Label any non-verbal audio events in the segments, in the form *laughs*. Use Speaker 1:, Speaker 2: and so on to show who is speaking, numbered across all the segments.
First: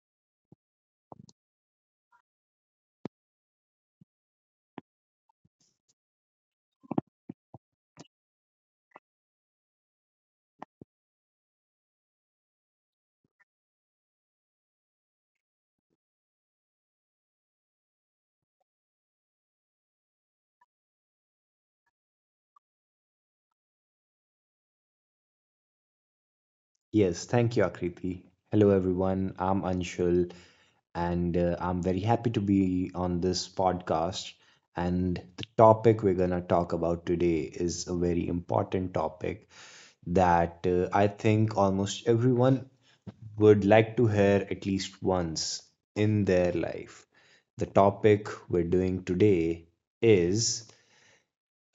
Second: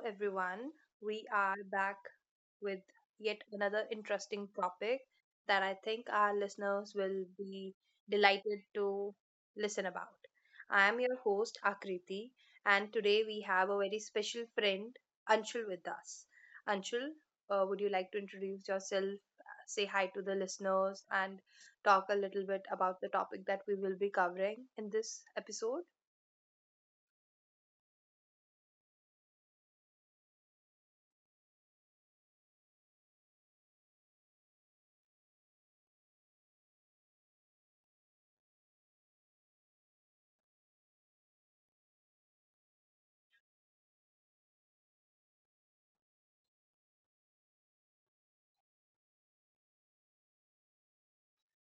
Speaker 1: everyone. We are back with yet another interesting topic that I think our listeners will be delighted to listen about. I am your host, Akriti, and today we have a very special friend, Anshul, with us. Anshul, would you like to introduce yourself, say hi to the listeners, and talk a little bit about the topic that we will be covering in this episode?
Speaker 2: Yes, thank you, Akriti. Hello, everyone. I'm Anshul, and I'm very happy to be on this podcast. And the topic we're going to talk about today is a very important topic that I think almost everyone would like to hear at least once in their life. The topic we're doing today is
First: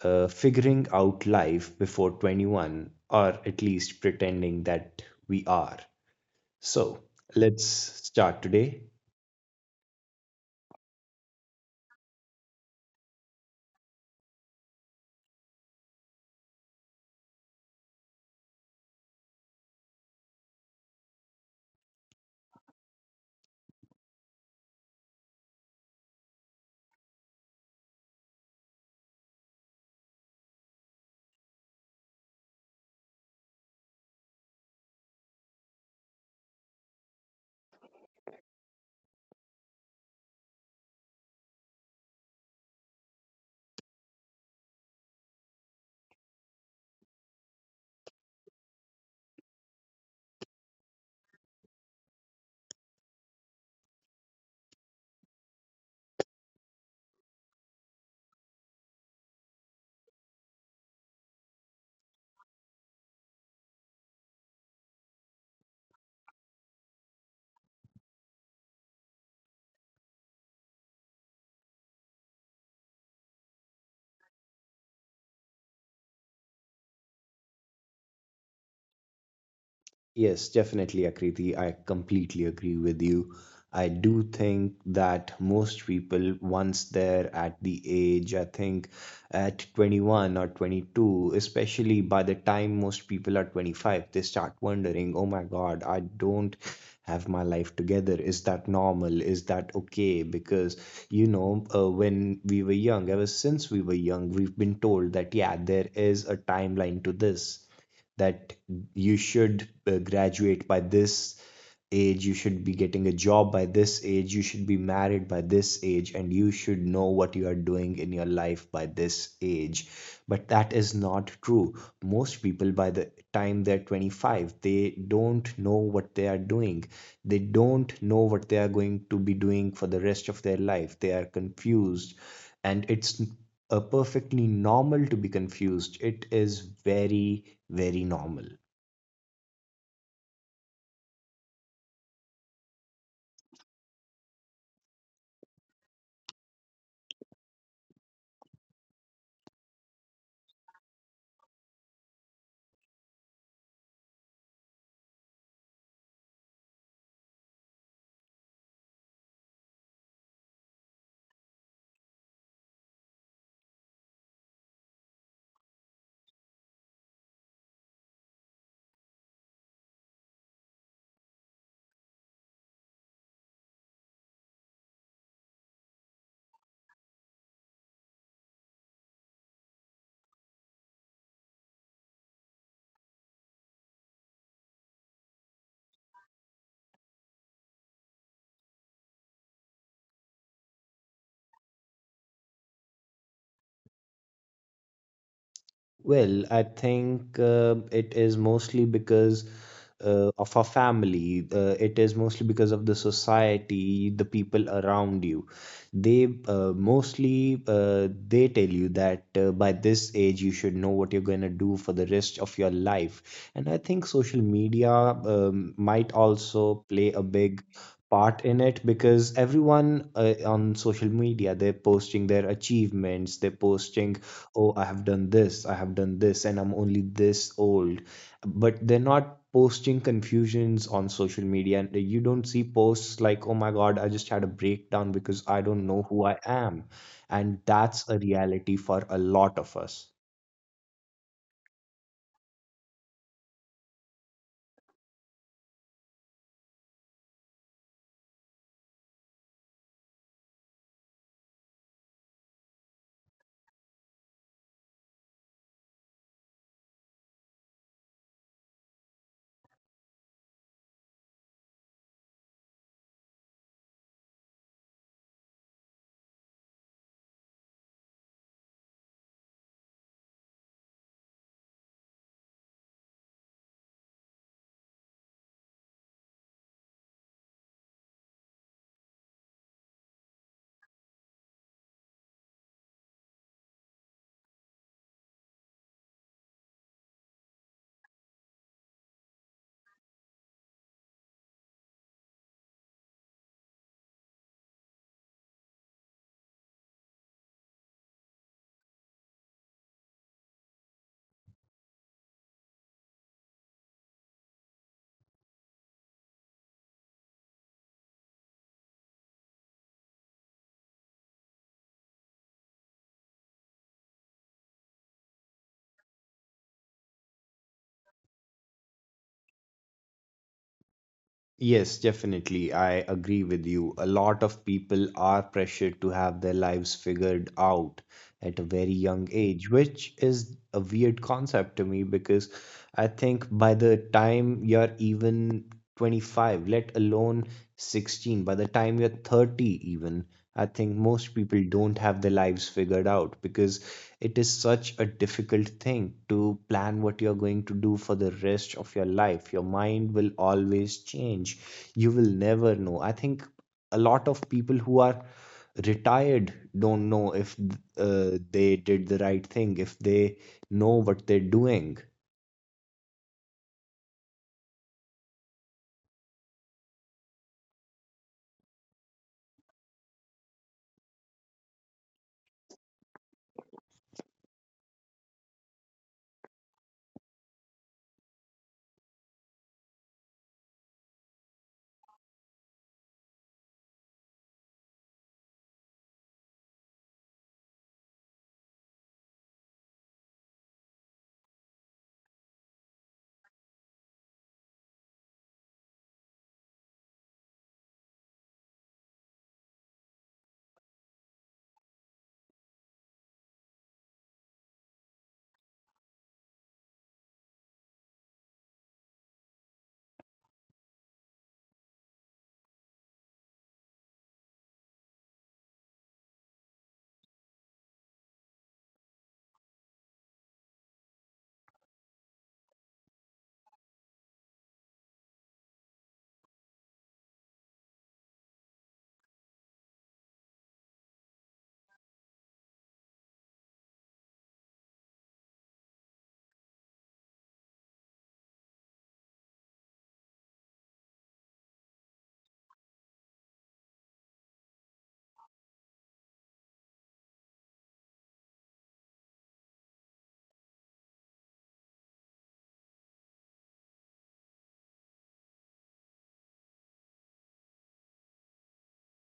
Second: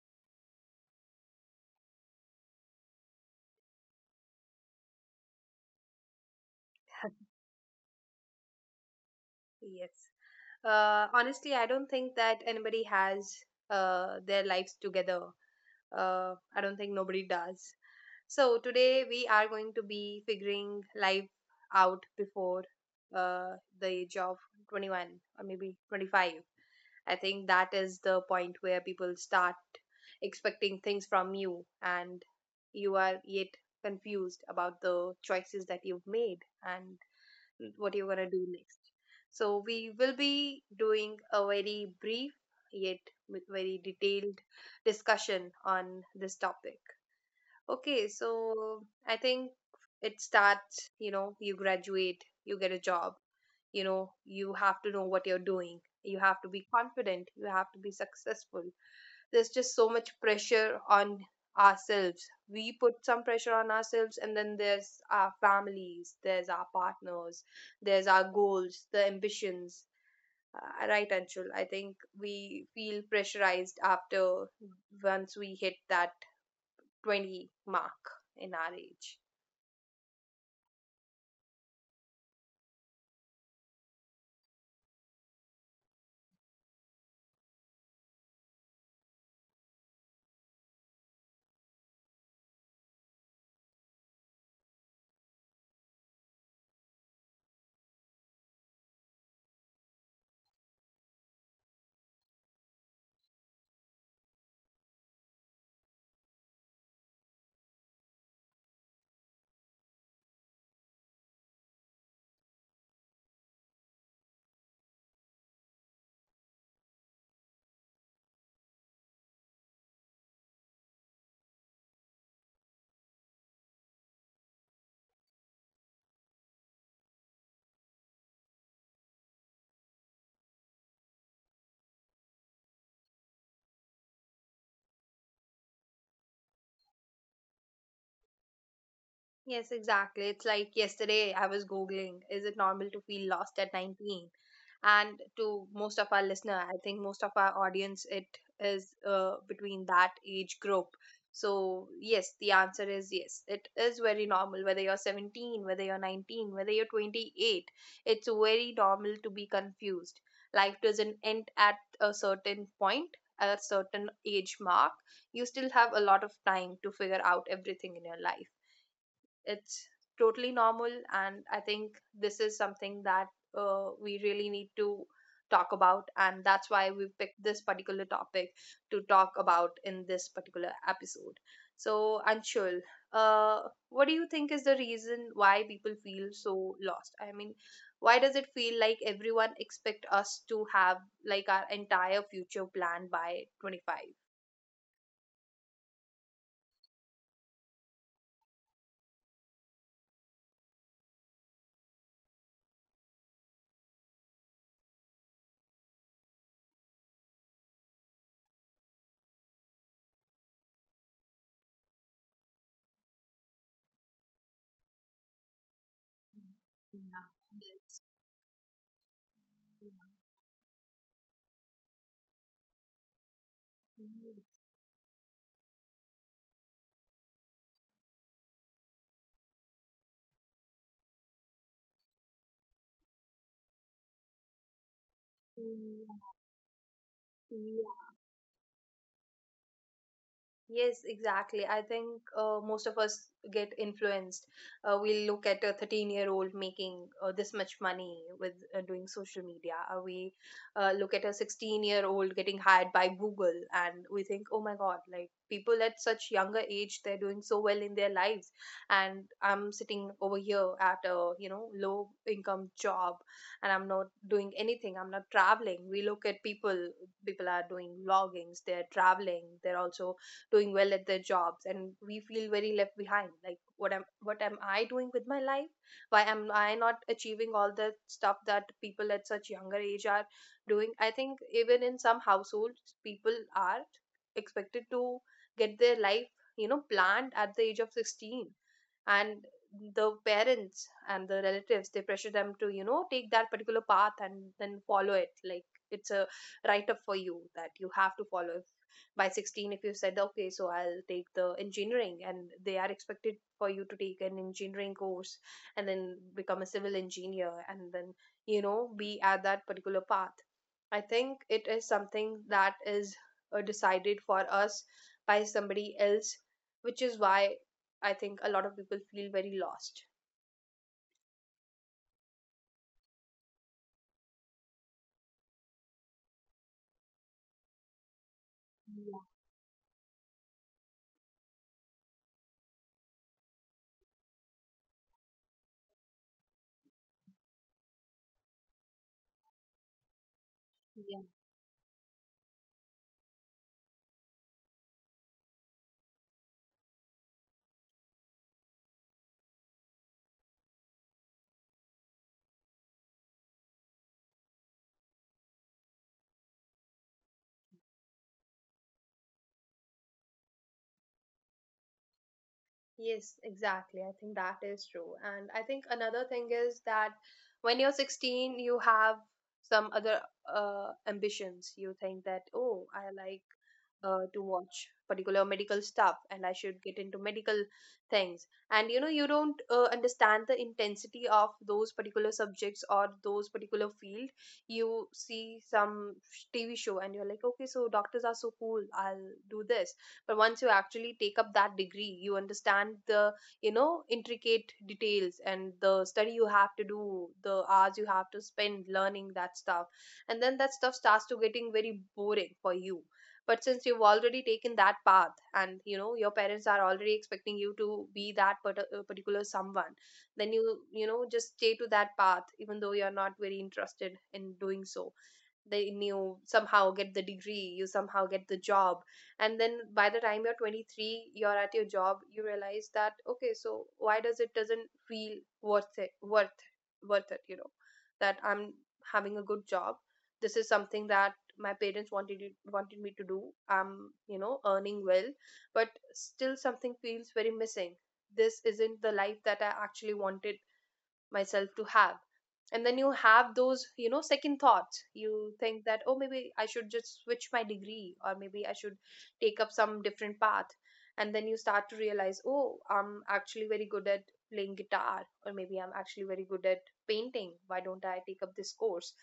Speaker 2: figuring out life before 21, or at least pretending that we are. So
Speaker 1: *laughs*
Speaker 2: let's start today.
Speaker 1: Yes. Honestly, I don't think that anybody has their lives together. I don't think nobody does. So today we are going to be figuring life out before the age of 21 or maybe 25. I think that is the point where people start expecting things from you and you are yet confused about the choices that you've made and what you're going to do next. So, we will be doing a very brief yet very detailed discussion on this topic. Okay, so I think it starts, you know, you graduate, you get a job, you know, you have to know what you're doing, you have to be confident, you have to be successful, there's just so much pressure on ourselves. We put some pressure on ourselves, and then there's our families, there's our partners, there's our goals, the ambitions. Right, Anshul. I think we feel pressurized after once we hit that 20 mark in our age.
Speaker 2: Yes, definitely, Akriti. I completely agree with you. I do think that most people, once they're at the age, I think at 21 or 22, especially by the time most people are 25, they start wondering, oh my God, I don't have my life together. Is that normal? Is that okay? Because, you know, when we were young, ever since we were young, we've been told that, yeah, there is a timeline to this that you should graduate by this age, you should be getting a job by this age, you should be married by this age, and you should know what you are doing in your life by this age. But that is not true. Most people, by the time they're 25, they don't know what they are doing. They don't know what they are going to be doing for the rest of their life. They are confused. And it's perfectly normal to be confused. It is very, very normal.
Speaker 1: Yes, exactly. It's like yesterday I was Googling, is it normal to feel lost at 19? And to most of our listener, I think most of our audience, it is between that age group. So, yes, the answer is yes. It is very normal, whether you're 17, whether you're 19, whether you're 28. It's very normal to be confused. Life doesn't end at a certain point, a certain age mark. You still have a lot of time to figure out everything in your life. It's totally normal, and I think this is something that we really need to talk about, and that's why we picked this particular topic to talk about in this particular episode. So, Anshul, uh, what do you think is the reason why people feel so lost? I mean, why does it feel like everyone expect us to have like our entire future planned by
Speaker 2: Well, I think it is mostly because of our family. It is mostly because of the society, the people around you. They mostly they tell you that by this age you should know what you're going to do for the rest of your life. And I think social media might also play a big part in it because everyone
Speaker 1: 25?
Speaker 2: on social media they're posting their achievements, they're posting oh, I have done this, I have done this, and I'm only this old, but they're not posting confusions on social media, and you don't see posts like, oh my God, I just had a breakdown because I don't know who I am, and that's a reality for a lot of us.
Speaker 1: Yes, exactly. I think most of us get influenced. We look at a 13-year-old making this much money with doing social media. We look at a 16-year-old getting hired by Google and we think, oh my God, like people at such younger age, they're doing so well in their lives. And I'm sitting over here at a, you know, low income job and I'm not doing anything. I'm not traveling. We look at people, people are doing vloggings, they're traveling, they're also doing well at their jobs, and we feel very left behind, like what am I doing with my life? Why am I not achieving all the stuff that people at such younger age are doing? I think even in some households, people are expected to get their life, you know, planned at the age of 16, and the parents and the relatives, they pressure them to, you know, take that particular path and then follow it, like it's a write up for you that you have to follow. If by 16 if you said, okay, so I'll take the engineering, and they are expected for you to take an engineering course and then become a civil engineer and then, you know, be at that particular path. I think it is something that is decided for us by somebody else, which is why I think a lot of people feel very lost.
Speaker 2: Yes, definitely. I agree with you. A lot of people are pressured to have their lives figured out at a very
Speaker 1: Yeah,
Speaker 2: young age, which is a weird concept to me because I think by the time you're even 25, let alone 16, by the time you're 30, even. I think
Speaker 1: yeah.
Speaker 2: most people don't have their lives figured out because it is such a difficult thing to plan what you're going to do for the rest of your life. Your mind will always change. You will never know. I think a lot of people who are retired don't know if they did the right thing, if they know what they're doing.
Speaker 1: Yes, exactly. I think that is true. And I think another thing is that when you're 16, you have some other ambitions. You think that, oh, I like to watch particular medical stuff and I should get into medical things. And you know, you don't understand the intensity of those particular subjects or those particular field. You see some TV show and you're like, okay, so doctors are so cool. I'll do this. But once you actually take up that degree, you understand the, you know, intricate details and the study you have to do, the hours you have to spend learning that stuff, and then that stuff starts to getting very boring for you. But since you've already taken that path, and you know your parents are already expecting you to be that particular someone, then you know, just stay to that path even though you're not very interested in doing so. They knew, somehow get the degree, you somehow get the job, and then by the time you're 23, you're at your job, you realize that, okay, so why does it doesn't feel worth it, worth it, you know, that I'm having a good job. This is something that my parents wanted me to do. I'm, you know, earning well, but still something feels very missing. This isn't the life that I actually wanted myself to have. And then you have those, you know, second thoughts. You think that, oh, maybe I should just switch my degree, or maybe I should take up some different path. And then you start to realize, oh, I'm actually very good at playing guitar, or maybe I'm actually very good at painting. Why don't I take up this course?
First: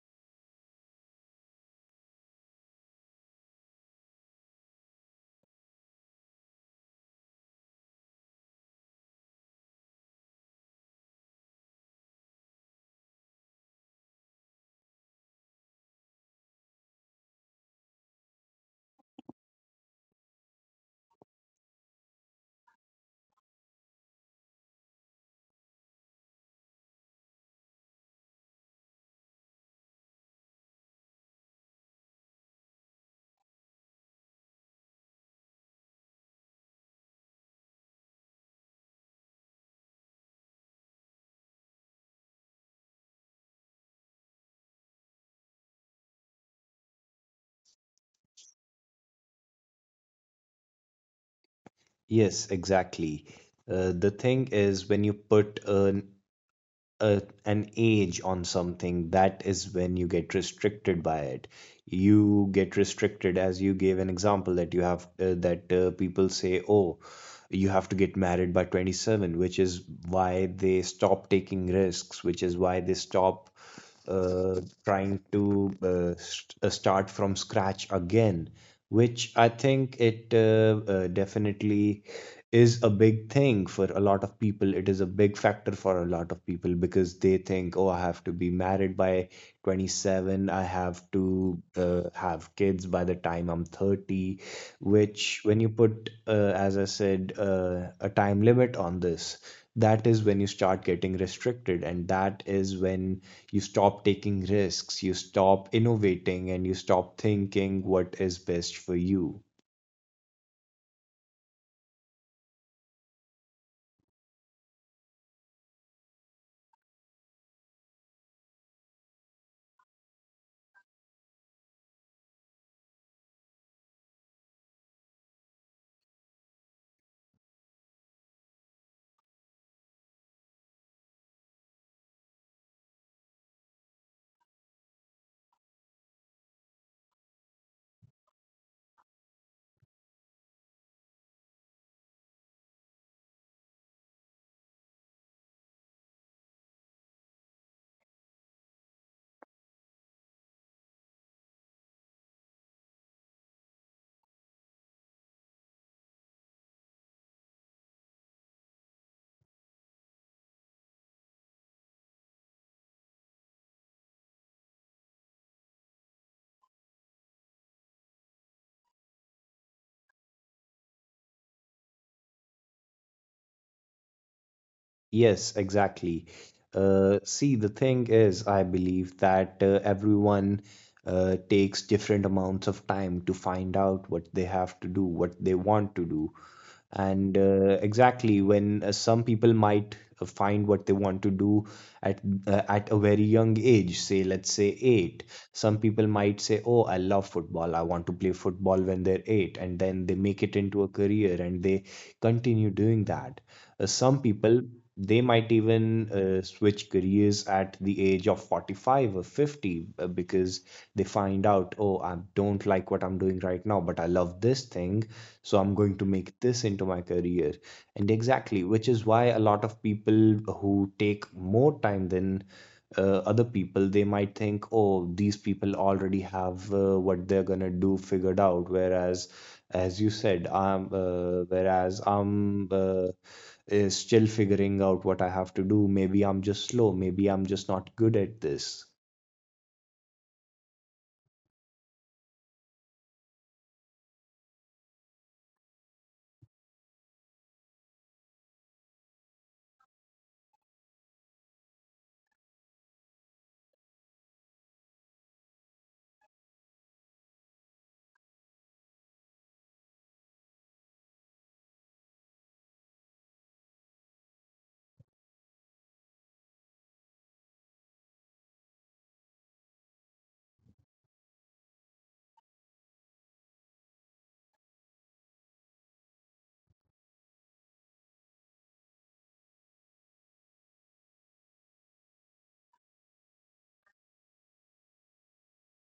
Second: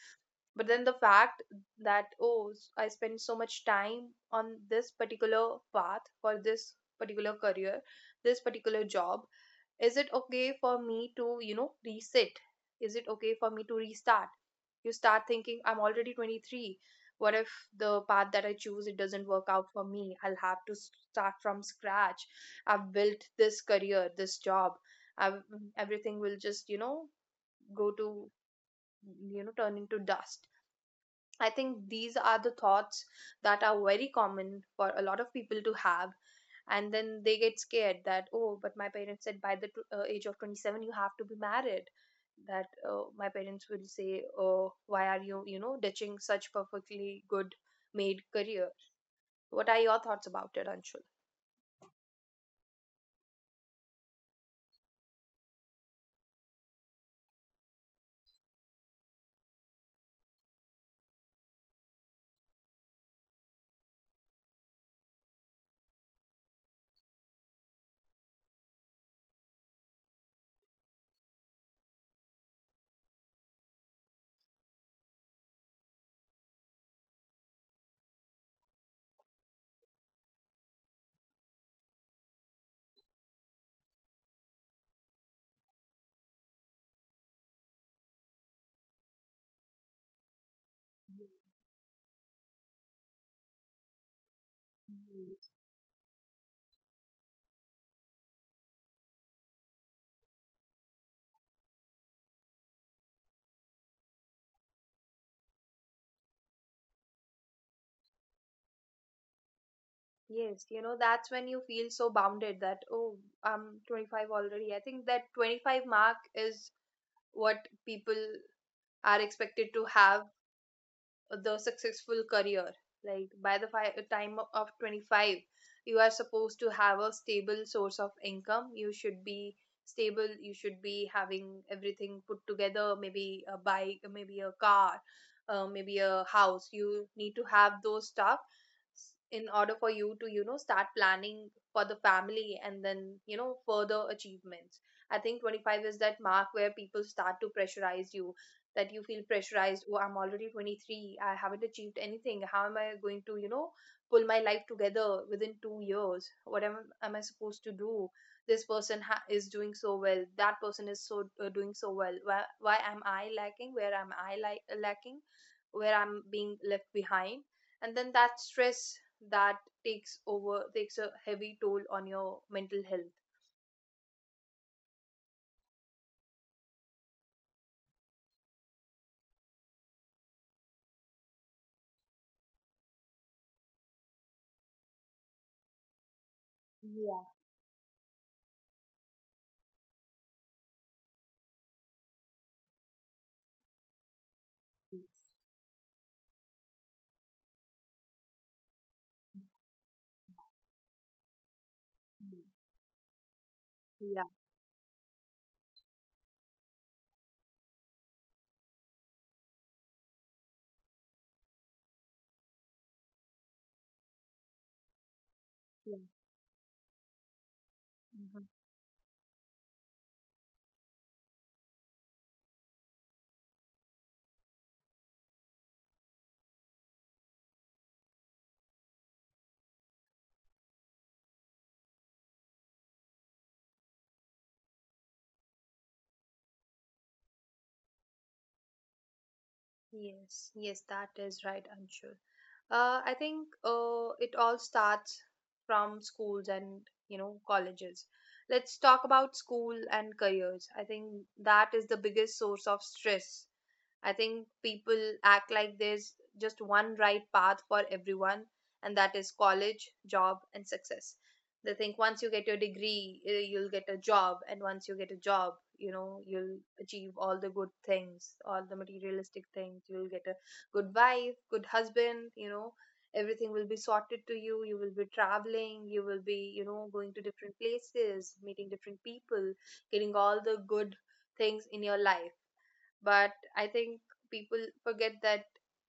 Speaker 1: But then the fact that, oh, I spend so much time on this particular path for this particular career, this particular job, is it okay for me to, you know, reset? Is it okay for me to restart? You start thinking, I'm already 23. What if the path that I choose, it doesn't work out for me? I'll have to start from scratch. I've built this career, this job I've, Everything will just, you know, go to, you know, turn into dust. I think these are the thoughts that are very common for a lot of people to have. And then they get scared that, oh, but my parents said by the age of 27, you have to be married. That my parents will say, oh, why are you, you know, ditching such perfectly good made career? What are your thoughts about it, Anshul?
Speaker 2: Yes, exactly. The thing is, when you put an age on something, that is when you get restricted by it. You get restricted, as you gave an example that you have that people say, "Oh, you have to get married by 27," which is why they stop taking risks, which is why they stop trying to start from scratch again, which I think it definitely is a big thing for a lot of people. It is a big factor for a lot of people because they think, oh, I have to be married by 27, I have to have kids by the time I'm 30, which when you put as I said a time limit on this, that is when you start getting restricted, and that is when you stop taking risks, you stop innovating, and you stop thinking what is best for you.
Speaker 1: Yes, you know, that's when you feel so bounded that, oh, I'm 25 already. I think that 25 mark is what people are expected to have the successful career, like by the time of 25, you are supposed to have a stable source of income, you should be stable, you should be having everything put together, maybe a bike, maybe a car, maybe a house. You need to have those stuff in order for you to, you know, start planning for the family and then, you know, further achievements. I think 25 is that mark where people start to pressurize you, that you feel pressurized, oh, I'm already 23, I haven't achieved anything, how am I going to, you know, pull my life together within 2 years? Am I supposed to do? This person is doing so well, that person is so doing so well. Why am I lacking? Where am I, like, lacking? Where I'm being left behind? And then that stress that takes over takes a heavy toll on your mental health.
Speaker 2: Yes, exactly. See, the thing is, I believe that everyone takes different amounts of time to find out what they have to do, what they want to do.
Speaker 1: Yeah.
Speaker 2: And exactly when some people might find what they want to do at at a very young age, say let's say eight,
Speaker 1: Yes.
Speaker 2: some people might say, "Oh, I love football. I want to play football when they're eight," and then they make it into a career and they
Speaker 1: Mm.
Speaker 2: continue doing that. Some
Speaker 1: Yeah,
Speaker 2: people they might even switch careers at the age of 45 or 50 because they find out, oh, I don't like what I'm doing right now, but I love this thing, so I'm going
Speaker 1: yeah.
Speaker 2: to make this into my career. And exactly, which is why a lot of people who take more time than other people, they might think, oh, these people already have what they're gonna do figured out, whereas as you said, whereas I'm is still figuring out what I have to do. Maybe I'm just slow. Maybe I'm just not good at this.
Speaker 1: Yes, yes, that is right, Anshul. I think it all starts from schools and, you know, colleges. Let's talk about school and careers. I think that is the biggest source of stress. I think people act like there's just one right path for everyone, and that is college, job, and success. They think once you get your degree, you'll get a job, and once you get a job, you know, you'll achieve all the good things, all the materialistic things. You'll get a good wife, good husband, you know, everything will be sorted to you. You will be traveling, you will be, you know, going to different places, meeting different people, getting all the good things in your life. But I think people forget that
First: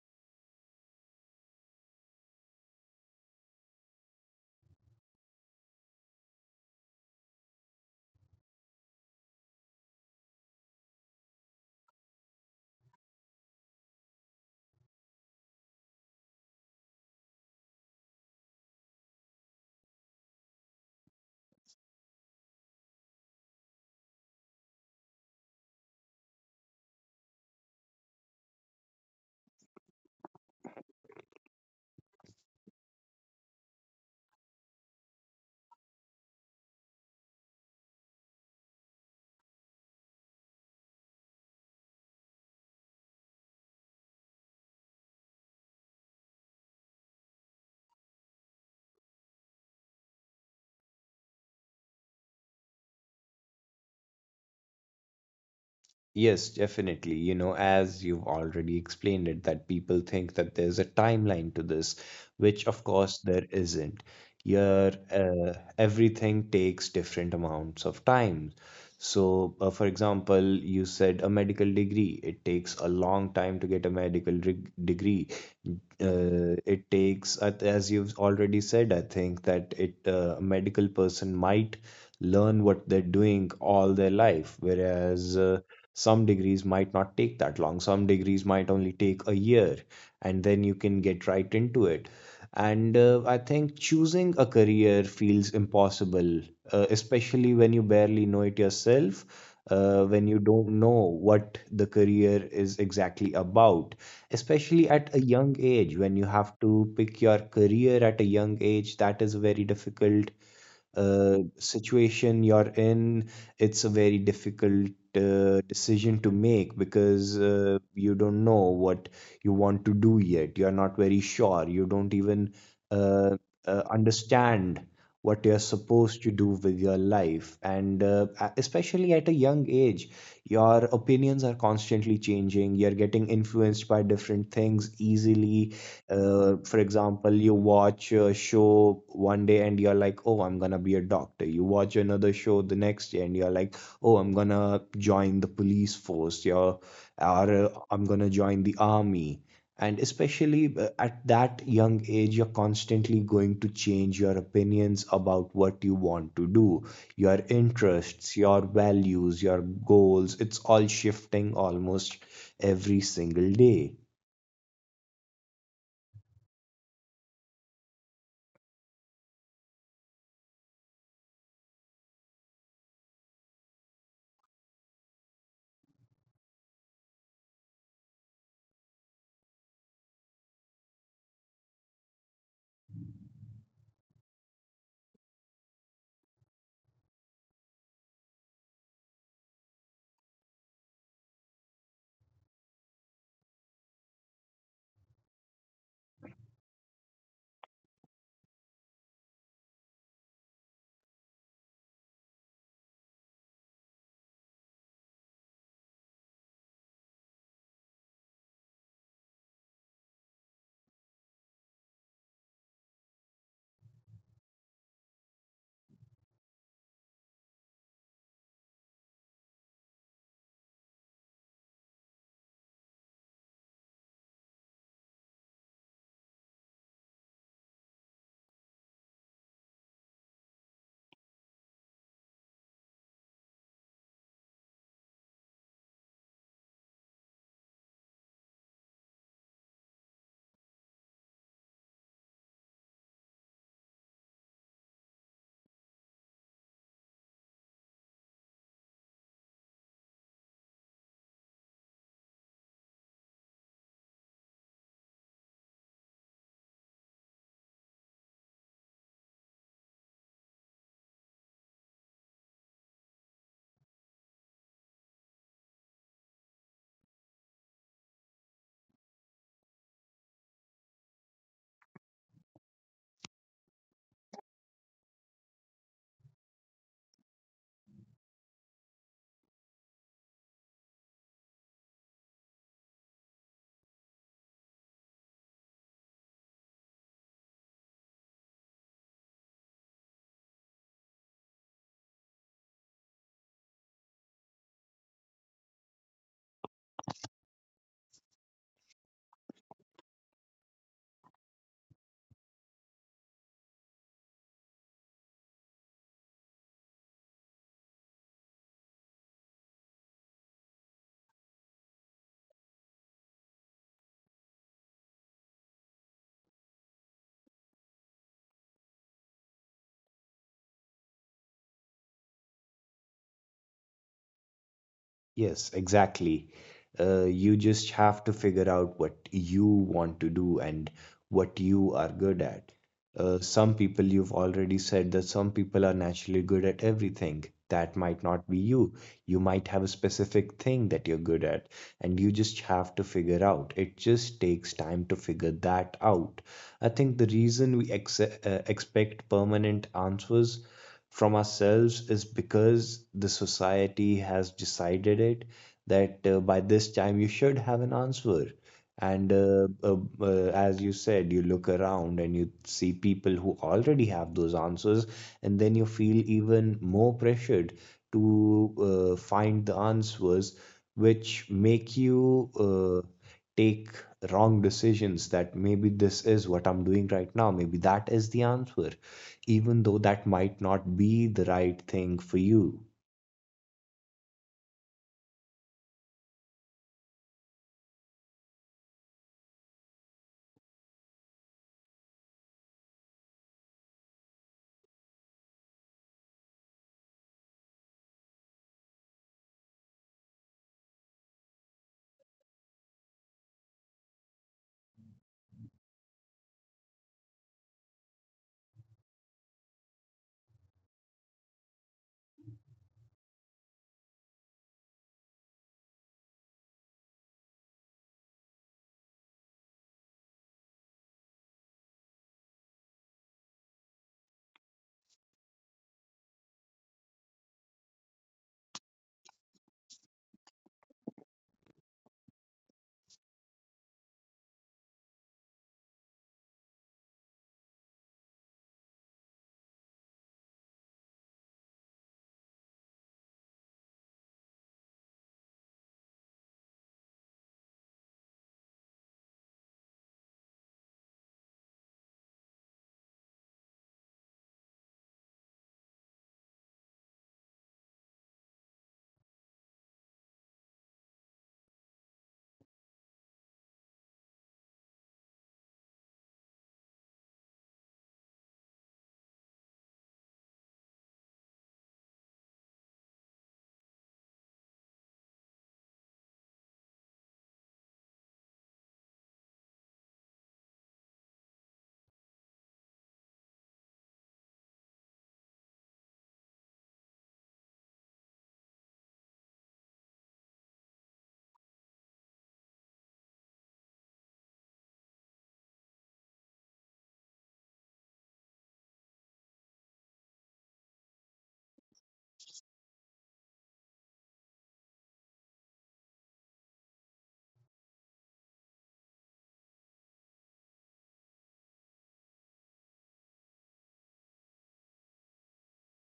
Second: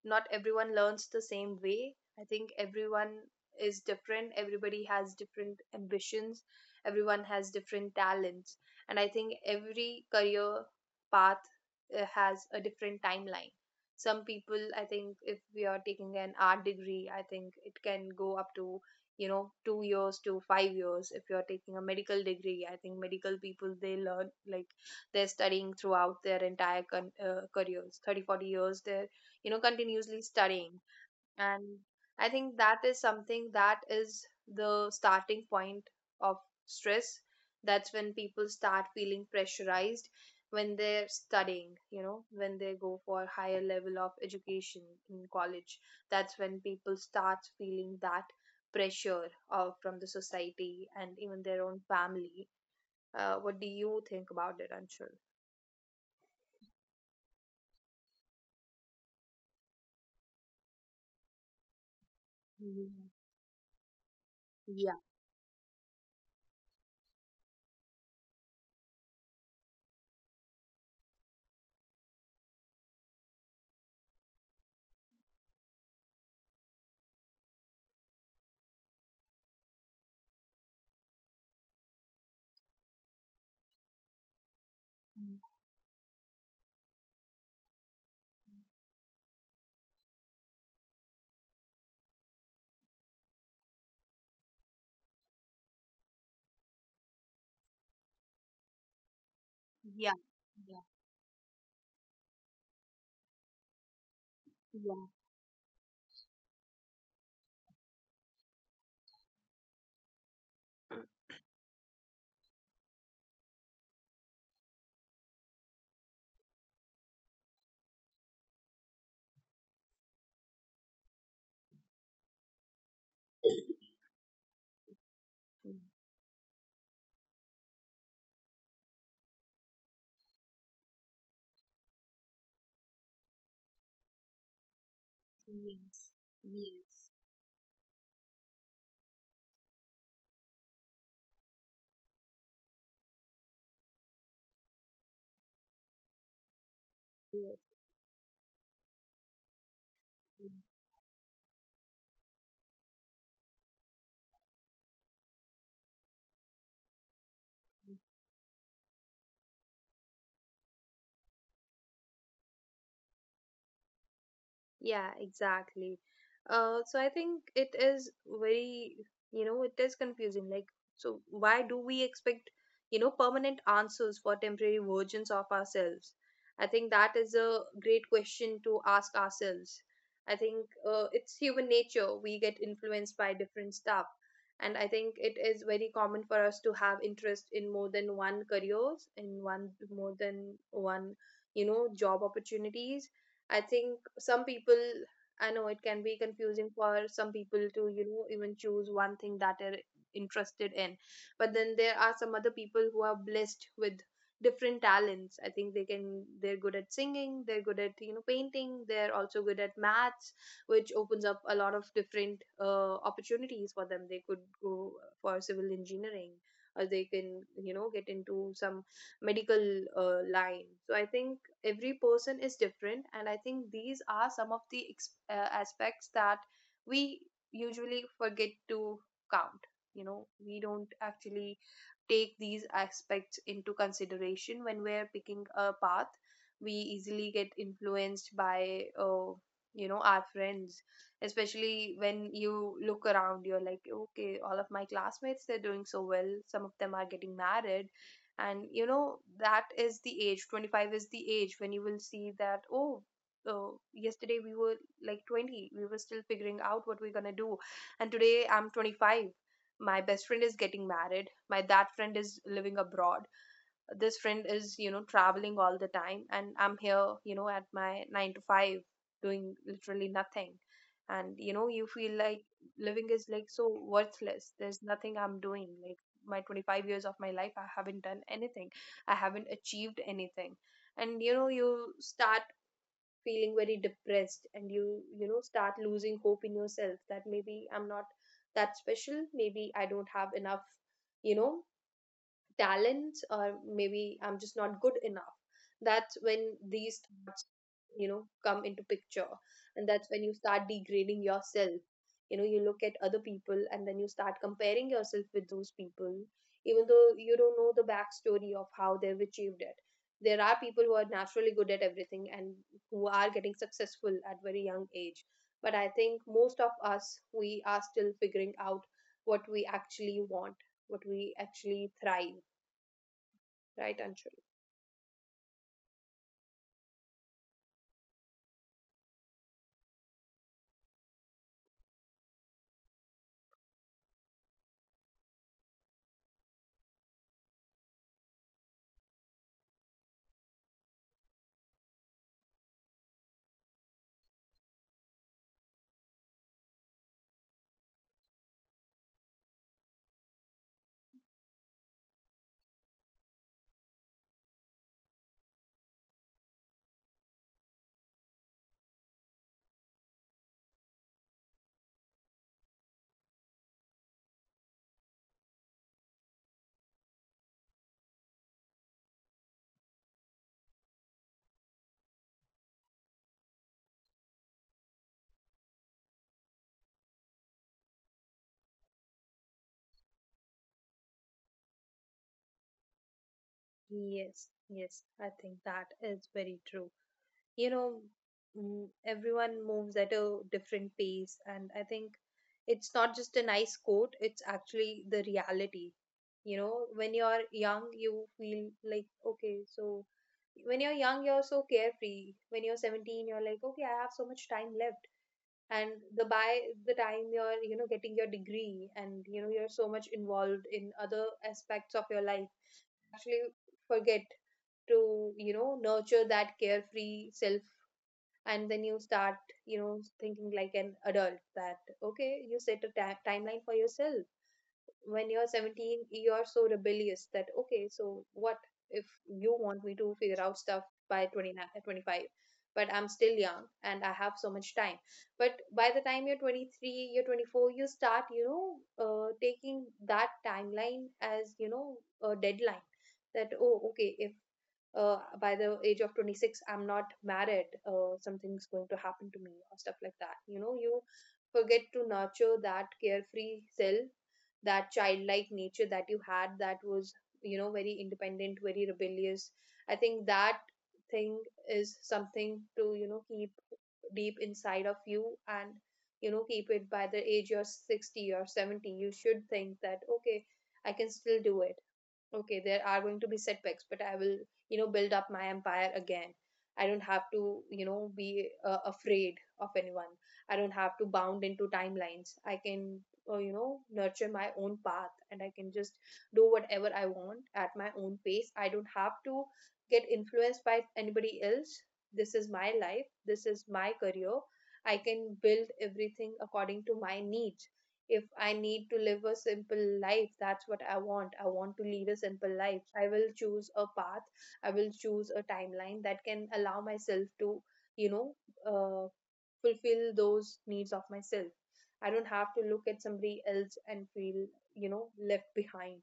Speaker 1: not everyone learns the same way. I think everyone is different, everybody has different ambitions, everyone has different talents. And I think every career path has a different timeline. Some people, I think if we are taking an art degree, I think it can go up to, you know, 2 years to 5 years. If you are taking a medical degree, I think medical people, they learn, like, they're studying throughout their entire careers. 30 40 years they're, you know, continuously studying. And I think that is something that is the starting point of stress. That's when people start feeling pressurized, when they're studying, you know, when they go for higher level of education in college. That's when people start feeling that pressure of from the society and even their own family. What do you think about it, Anshul?
Speaker 2: Yes, definitely. You know, as you've already explained it, that people think that there's a timeline to this, which of
Speaker 1: Mhm.
Speaker 2: course there isn't. Your
Speaker 1: Yeah.
Speaker 2: everything takes different amounts of time. So, for example, you said a medical degree. It takes a long time to get a degree. It takes, as you've already said, I think that it a medical person might learn what they're doing all their life, whereas
Speaker 1: Mm.
Speaker 2: some degrees might not take that long. Some degrees might only take a year, and then you can get right into it. And I think choosing a career feels impossible, especially when you barely know it yourself,
Speaker 1: Yeah.
Speaker 2: when you don't
Speaker 1: Yeah.
Speaker 2: know what the career is exactly about, especially
Speaker 1: Yeah.
Speaker 2: at a young age, when you have to pick your career at a young age, that is very difficult situation you're in, it's a very difficult decision to make because you don't know what you want to do yet. You're not very sure. You don't even uh,
Speaker 1: *clears throat*
Speaker 2: understand what you're
Speaker 1: Mm.
Speaker 2: supposed to do with your life. And especially at a young age, your opinions are constantly changing. You're getting influenced by different things
Speaker 1: Mm.
Speaker 2: easily,
Speaker 1: Yes.
Speaker 2: for
Speaker 1: Yes.
Speaker 2: example, you watch a show one day and you're like, oh, I'm gonna be a doctor, you watch another show the next day and you're like, oh, I'm gonna join the police force, you're,
Speaker 1: Yes.
Speaker 2: or uh, I'm gonna join the army, and
Speaker 1: Yes.
Speaker 2: especially at that young age you're constantly going to change your opinions about what you want to do, your interests, your values, your goals, it's all shifting almost every single day.
Speaker 1: Yeah, exactly. So I think it is very, you know, it is confusing. Like, so why do we expect, you know, permanent answers for temporary versions of ourselves? I think that is a great question to ask ourselves. I think it's human nature. We get influenced by different stuff. And I think it is very common for us to have interest in more than one careers, in one more than one, you know, job opportunities. I think some people, I know it can be confusing for some people to, you know, even choose one thing that are interested in. But then there are some other people who are blessed with different talents. I think they can, they're good at singing, they're good at, you know, painting, they're also good at maths, which opens up a lot of different opportunities for them. They could go for civil engineering, or they can, you know, get into some medical line. So I think every person is different, and I think these are some of the aspects that we usually forget to count. You know, we don't actually take these aspects into consideration when we're picking a path. We easily get influenced by you know, our friends. Especially when you look around, you're like, okay, all of my classmates, they're doing so well, some of them are getting married. And you know, that is the age. 25 is the age when you will see that, oh, uh, yesterday we were like 20, we were still figuring out what we're gonna do, and today I'm 25. My best friend is getting married, my that friend is living abroad, this friend is, you know, traveling all the time, and I'm here, you know, at my 9 to 5, doing literally nothing. And you know, you feel like living is like so worthless, there's nothing I'm doing. Like, my 25 years of my life, I haven't done anything, I haven't achieved anything. And you know, you start feeling very depressed, and you know, start losing hope in yourself, that maybe I'm not that special, maybe I don't have enough, you know, talents, or maybe I'm just not good enough. That's when these thoughts, you know, come into picture. And that's when you start degrading yourself, you know, you look at other people and then you start comparing yourself with those people, even though you don't know the backstory of how they've achieved it. There are people who are naturally good at everything and who are getting successful at very young age. But I think most of us, we are still figuring out what we actually want, what we actually thrive. Right, Anshul?
Speaker 2: Yes, exactly. You just have to figure out what you want to do and what you are good at. Some people, you've already said that some people are naturally good at everything. That might not be you. You might have a specific thing that you're good at, and you just have to figure out. It just takes time to figure that out. I think the reason we expect permanent answers from ourselves is because the society has decided it that by this time you should have an answer. And as you said, you look around and you see people who already have those answers, and then you feel even more pressured to find the answers, which make you take wrong decisions that maybe this is what I'm doing right now, maybe that is the answer, even though that might not be the right thing for you.
Speaker 1: Yes, yes, I think that is very true. You know, mm, everyone moves at a different pace, and I think it's not just a nice quote, it's actually the reality. You know, when you're young, you feel like, okay, so when you're young, you're so carefree. When you're 17, you're like, okay, I have so much time left. And the by the time you're, you know, getting your degree and, you know, you're so much involved in other aspects of your life, actually forget to, you know, nurture that carefree self. And then you start, you know, thinking like an adult that, okay, you set a timeline for yourself. When you're 17, you're so rebellious that, okay, so what if you want me to figure out stuff by 29 uh, 25? But I'm still young and I have so much time. But by the time you're 23, you're 24, you start, you know, taking that timeline as, you know, a deadline. That, oh, okay, if by the age of 26 I'm not married, something's going to happen to me, or stuff like that. You know, you forget to nurture that carefree self, that childlike nature that you had, that was, you know, very independent, very rebellious. I think that thing is something to, you know, keep deep inside of you. And you know, keep it. By the age you're 60 or 70, you should think that, okay, I can still do it. Okay, there are going to be setbacks, but I will, you know, build up my empire again. I don't have to, you know, be afraid of anyone. I don't have to bound into timelines. I can, you know, nurture my own path, and I can just do whatever I want at my own pace. I don't have to get influenced by anybody else. This is my life, this is my career, I can build everything according to my needs. If I need to live a simple life, that's what I want. I want to lead a simple life. I will choose a path, I will choose a timeline that can allow myself to, you know, uh, fulfill those needs of myself. I don't have to look at somebody else and feel, you know, left behind.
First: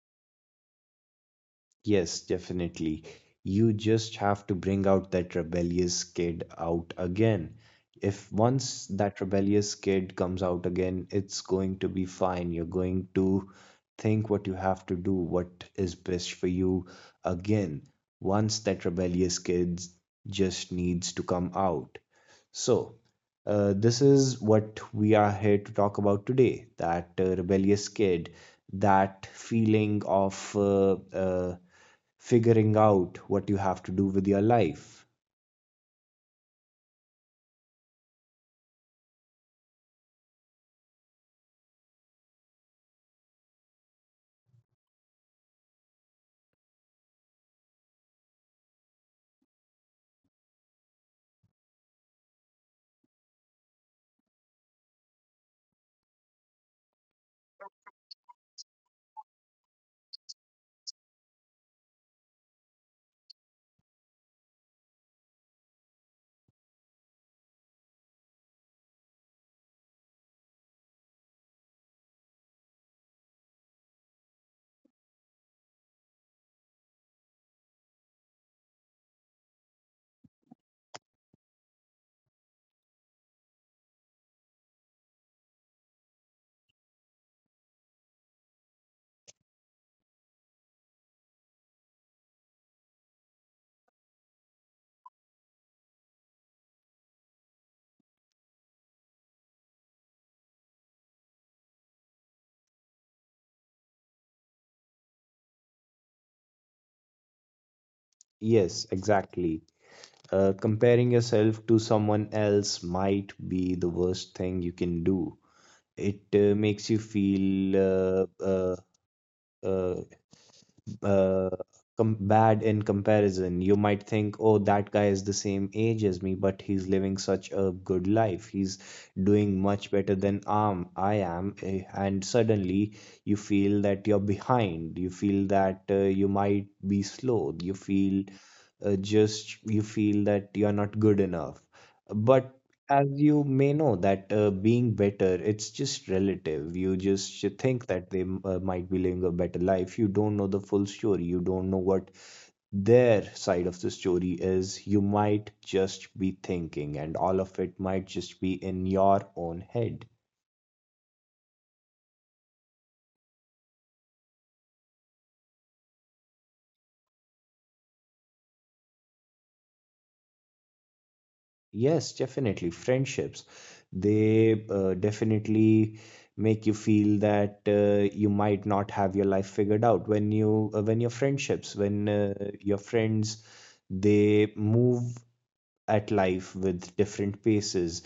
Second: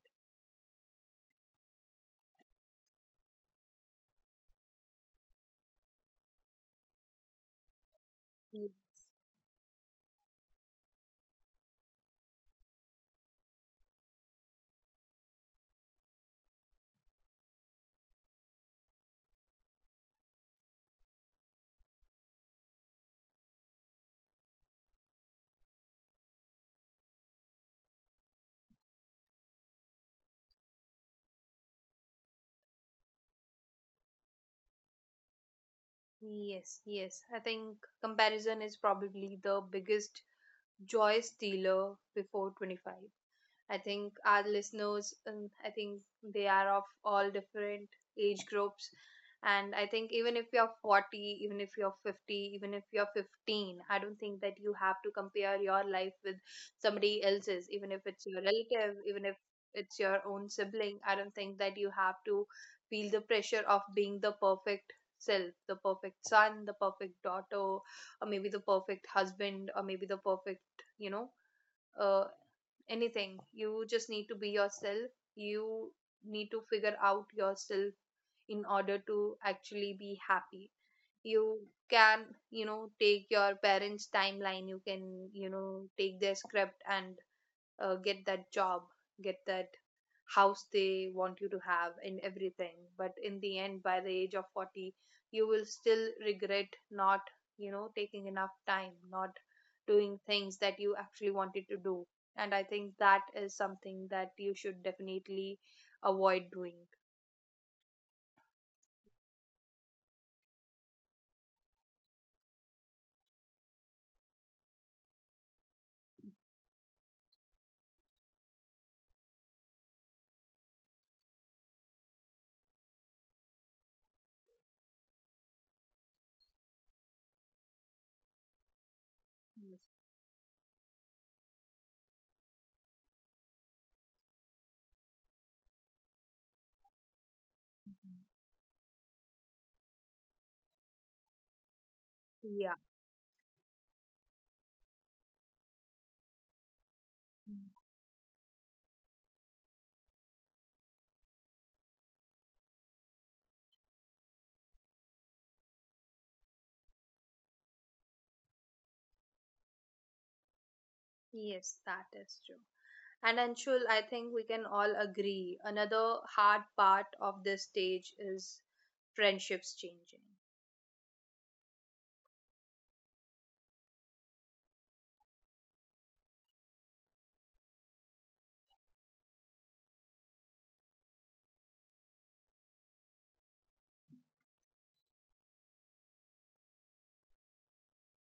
Speaker 2: Yes, definitely. You just have to bring out that rebellious kid out again. If
Speaker 1: Ye-
Speaker 2: once that rebellious kid comes out again, it's going to be fine. You're going to think what you have to do, what is best for you again. Once that rebellious kid just needs to come out. So, this is what we are here to talk about today, that rebellious kid, that feeling of figuring out what you have to do with your life.
Speaker 1: Yes, yes. I think comparison is probably the biggest joy stealer before 25. I think our listeners, I think they are of all different age groups. And I think even if you're 40, even if you're 50, even if you're 15, I don't think that you have to compare your life with somebody else's, even if it's your relative, even if it's your own sibling. I don't think that you have to feel the pressure of being the perfect self, the perfect son, the perfect daughter, or maybe the perfect husband, or maybe the perfect, you know, uh, anything. You just need to be yourself, you need to figure out yourself in order to actually be happy. You can, you know, take your parents timeline, you can, you know, take their script and get that job, get that house they want you to have, and everything. But in the end, by the age of 40, you will still regret not, you know, taking enough time, not doing things that you actually wanted to do. And I think that is something that you should definitely avoid doing.
Speaker 2: Yes, exactly. Comparing yourself to someone else might be the worst thing you can do. It makes you feel uh, uh, bad in comparison. You might think, oh, that guy is the same age as me, but he's living such a good life. He's doing
Speaker 1: Yes.
Speaker 2: much better than I am. And suddenly you feel that you're behind. You feel that you might be slow. You
Speaker 1: Mhm.
Speaker 2: feel you feel that you're not good enough. But
Speaker 1: Yeah.
Speaker 2: as you may know that being better it's just relative. You just
Speaker 1: Mm.
Speaker 2: should think that they might be living a better life, you don't know the full story, you don't know what their side of the story is, you might just be thinking and all of it might just be in your own head.
Speaker 1: Yes, that is true. And Anshul, I think we can all agree another hard part of this stage is friendships changing.
Speaker 2: Yes, definitely. Friendships, they definitely make you feel that you might not have your life figured out when your friendships, when your friends, they move at life with different paces.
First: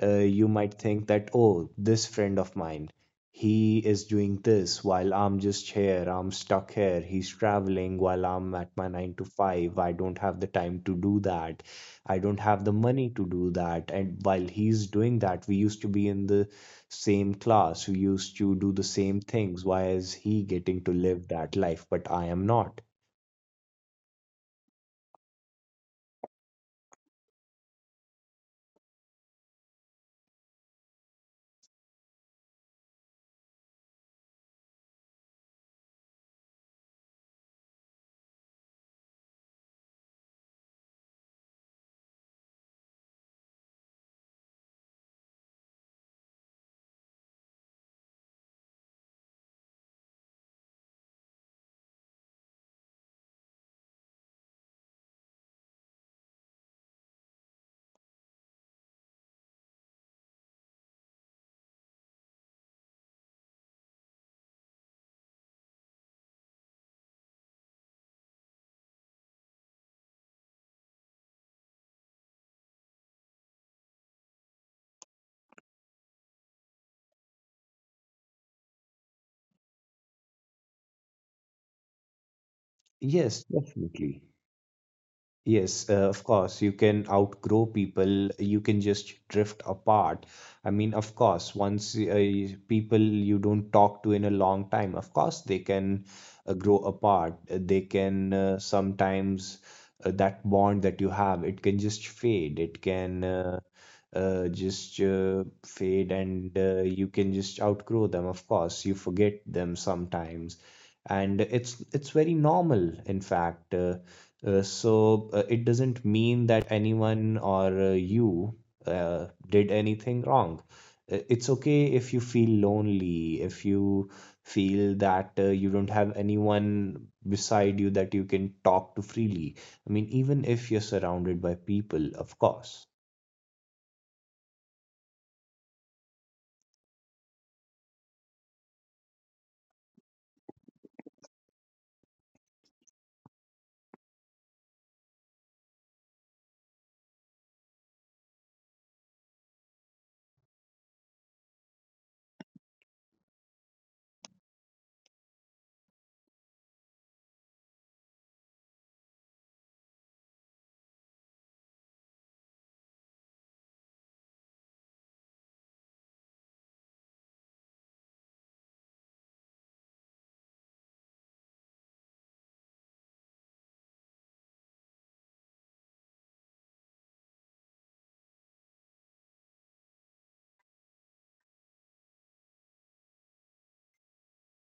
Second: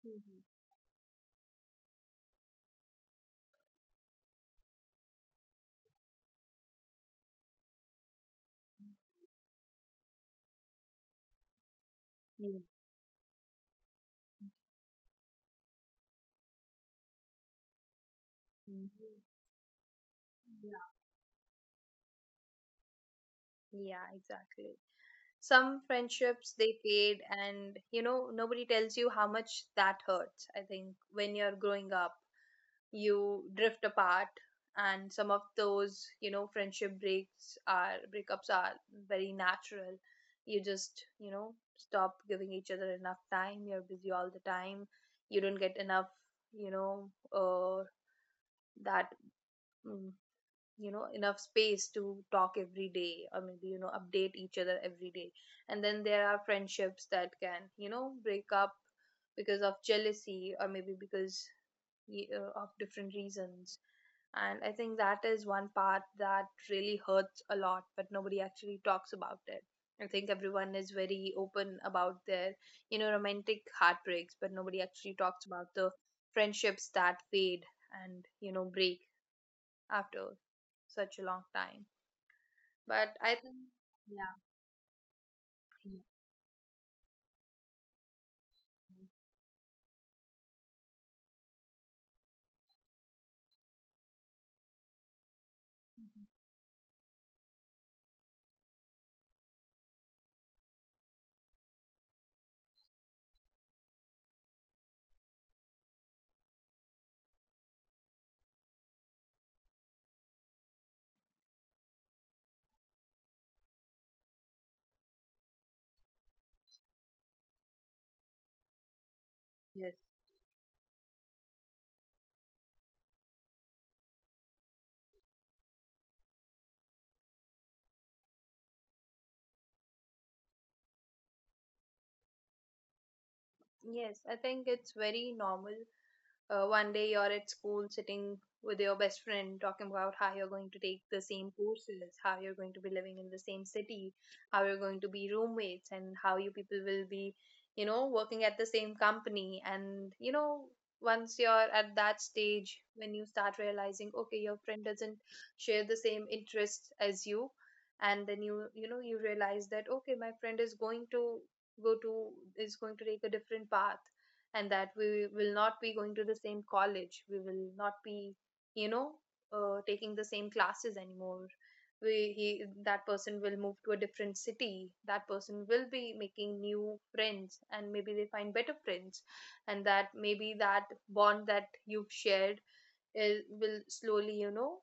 Speaker 1: Mhm.
Speaker 2: You might think that, oh, this friend of mine, he is doing this while I'm just here, I'm stuck here, he's traveling while I'm at my nine to five, I don't have the time to do that. I don't
Speaker 1: Yeah.
Speaker 2: have the money to do that. And while he's doing that, we used to be in the same class. We used to do the same
Speaker 1: Mhm.
Speaker 2: things. Why is he
Speaker 1: Yeah,
Speaker 2: getting to live that life, but I am not?
Speaker 1: yeah, exactly. Some friendships they fade, and you know, nobody tells you how much that hurts. I think when you're growing up, you drift apart, and some of those, you know, friendship breaks are breakups are very natural. You just, you know, stop giving each other enough time. You're busy all the time. You don't get enough, you know, that mm, you know, enough space to talk every day, or maybe, you know, update each other every day. And then there are friendships that can, you know, break up because of jealousy, or maybe because of different reasons. And I think that is one part that really hurts a lot, but nobody actually talks about it. I think everyone is very open about their, you know, romantic heartbreaks, but nobody actually talks about the friendships that fade and, you know, break after such a long time. But I
Speaker 2: Yes,
Speaker 1: think,
Speaker 2: definitely.
Speaker 1: yeah,
Speaker 2: Yes, of course, you can outgrow people, you can just drift apart. I mean, of course, once people you don't talk to in a long time, of course, they can grow apart. They can sometimes That bond that you have, it can just fade. It can just fade, and you can just outgrow them. Of course, you forget them sometimes, and it's very normal, in fact. So, it doesn't mean that anyone, or you did
Speaker 1: yes,
Speaker 2: anything wrong. It's okay if you feel lonely, if you feel that you don't have anyone beside you that you can talk to freely. I mean, even if you're surrounded by people, of course.
Speaker 1: yes, I think it's very normal. One day you're at school sitting with your best friend talking about how you're going to take the same courses, how you're going to be living in the same city, how you're going to be roommates, and how you people will be, you know, working at the same company. And, you know, once you're at that stage when you start realizing, okay, your friend doesn't share the same interests as you, and then you realize that, okay, my friend is going to go to, is going to take a different path, and that we will not be going to the same college, we will not be, you know taking the same classes anymore. We he that person will move to a different city, that person will be making new friends and maybe they find better friends, and that maybe that bond that you've shared will slowly,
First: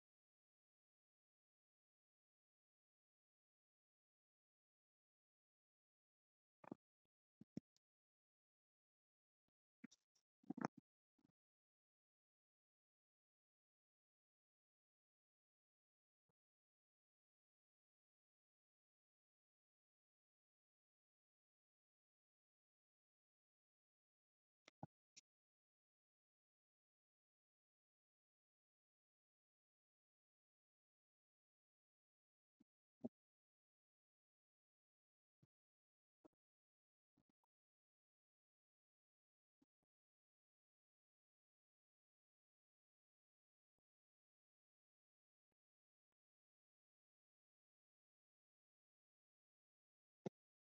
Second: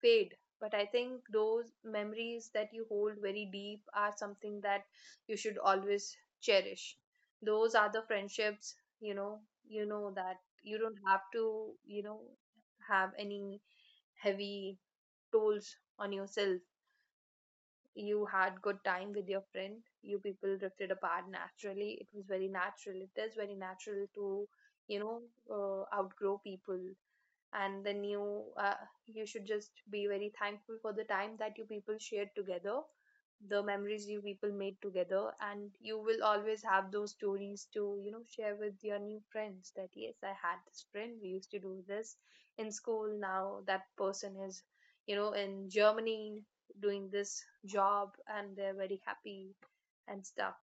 Speaker 1: fade. But I think those memories that you hold very deep are something that you should always cherish. Those are the friendships, you know that you don't have to, you know have any heavy tolls on yourself. You had good time with your friend, you people drifted apart naturally, it was very natural. It is very natural to, you know outgrow people. And then you should just be very thankful for the time that you people shared together, the memories you people made together. And you will always have those stories to, share with your new friends, that yes, I had this friend, we used to do this in school, now that person is, in Germany doing this job and they're very happy and stuff.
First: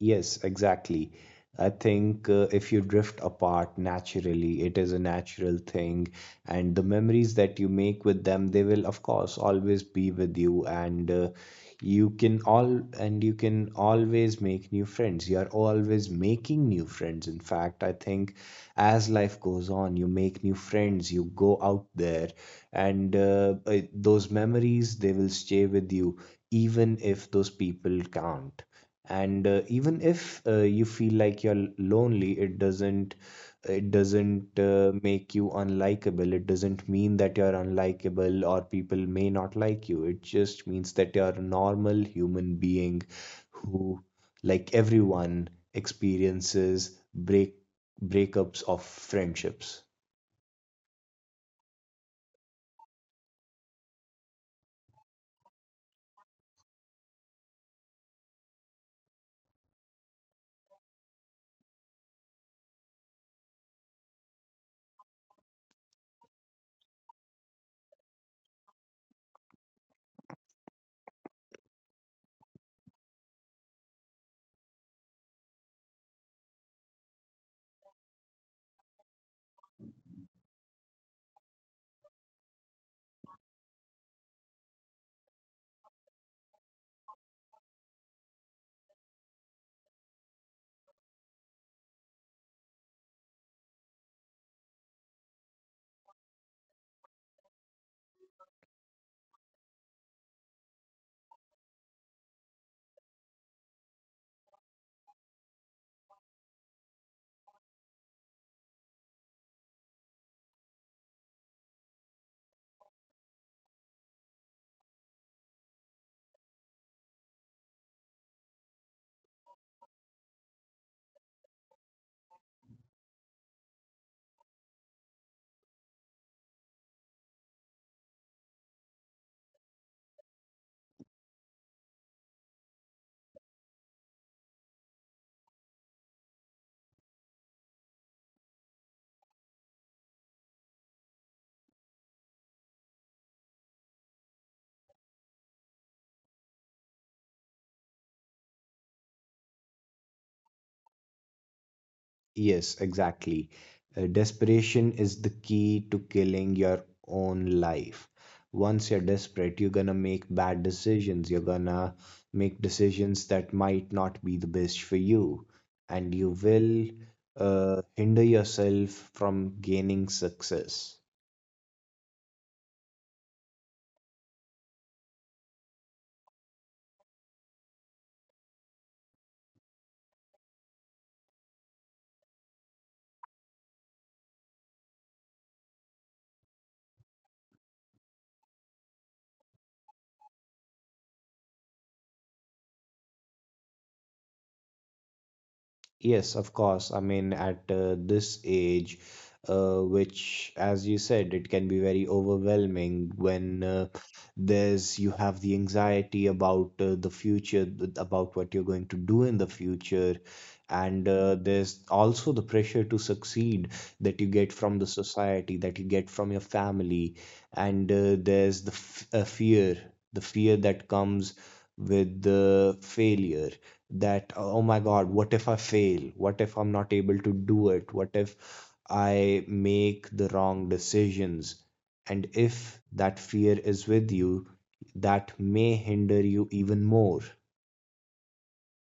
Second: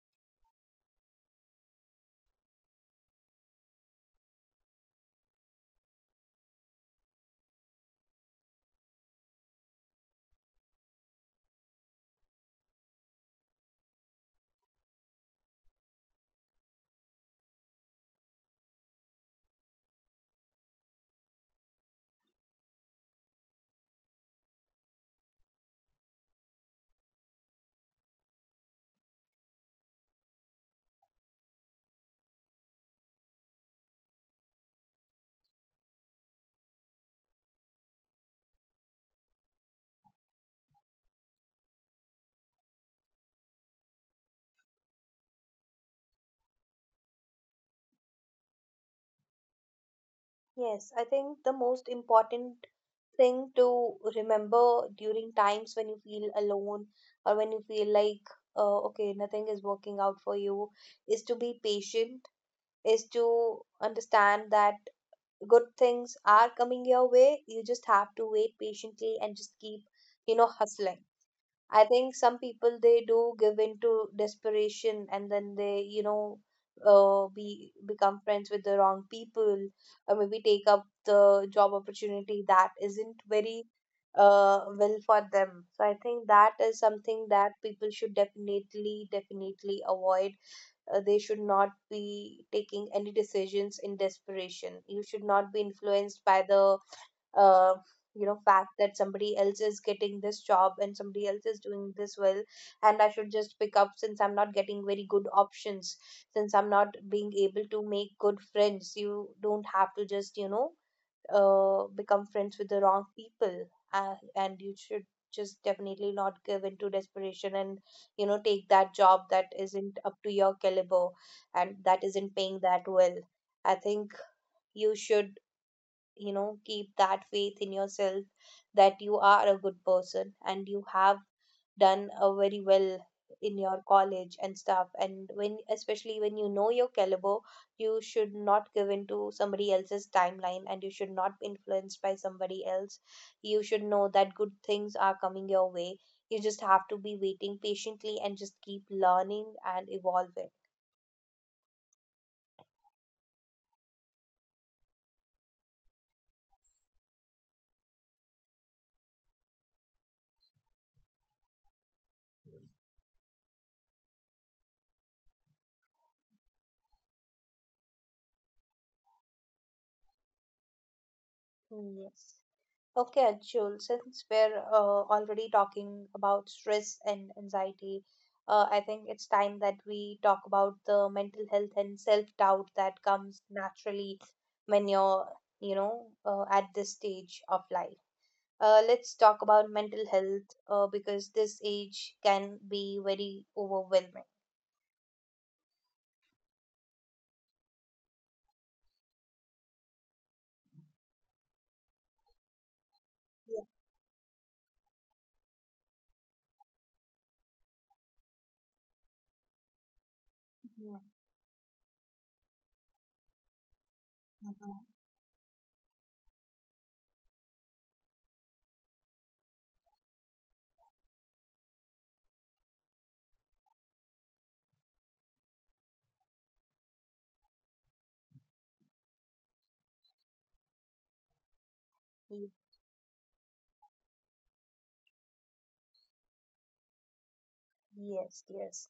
Speaker 2: Yes, exactly. I think if you drift apart naturally, it is a natural thing. And the memories that you make with them, they will, of course, always be with you. And you can always make new friends. You are always making new friends. In fact, I think as life goes on, you make new friends, you go out there, and those memories, they will stay with you, even if those people can't. And even if you feel like you're lonely, it doesn't, it doesn't make you unlikable. It doesn't mean that you're unlikable or people may not like you. It just means that you're a normal human being who, like everyone, experiences breakups of friendships.
Speaker 1: Yes, I think the most important thing to remember during times when you feel alone or when you feel like, okay, nothing is working out for you is to be patient, is to understand that good things are coming your way. You just have to wait patiently and just keep, you know, hustling. I think some people they do give into desperation, and then they, you know, be become friends with the wrong people, or maybe take up the job opportunity that isn't very well for them. So I think that is something that people should definitely, definitely avoid. They should not be taking any decisions in desperation. You should not be influenced by the uh, you know fact that somebody else is getting this job and somebody else is doing this well, and I should just pick up since I'm not getting very good options, since I'm not being able to make good friends. You don't have to just, become friends with the wrong people. And you should just definitely not give into desperation and, you know, take that job that isn't up to your caliber and that isn't paying that well. I think you should, you know, keep that faith in yourself that you are a good person and you have done a very well in your college and stuff, and when, especially when you know your caliber, you should not give into somebody else's timeline and you should not be influenced by somebody else. You should know that good things are coming your way, you just have to be waiting patiently and just keep learning and evolving.
Speaker 2: Yes, exactly. Desperation is the key to killing your own life. Once you're desperate, you're gonna make bad decisions. You're gonna make decisions that might not be the best for you, and you will hinder yourself from gaining success.
Speaker 1: Yes. Okay, Anshul, since we're already talking about stress and anxiety, I think it's time that we talk about the mental health and self-doubt that comes naturally when you're, you know, at this stage of life. Let's talk about mental health, because this age can be very overwhelming.
Speaker 2: Yes, of course. I mean, at this age, which, as you said, it can be very overwhelming when
Speaker 1: Yeah.
Speaker 2: there's you have the anxiety about the future, about what you're going to do in the future,
Speaker 1: Mhm.
Speaker 2: and there's also the pressure to succeed that you get from the society, that you get from your family, and there's the f fear, the fear that comes with the failure. That, oh my god, what if I fail? What if I'm not able to do it? What if I make the wrong decisions? And
Speaker 1: Mhm.
Speaker 2: if that fear is with you, that may hinder you even more.
Speaker 1: Yes, yes.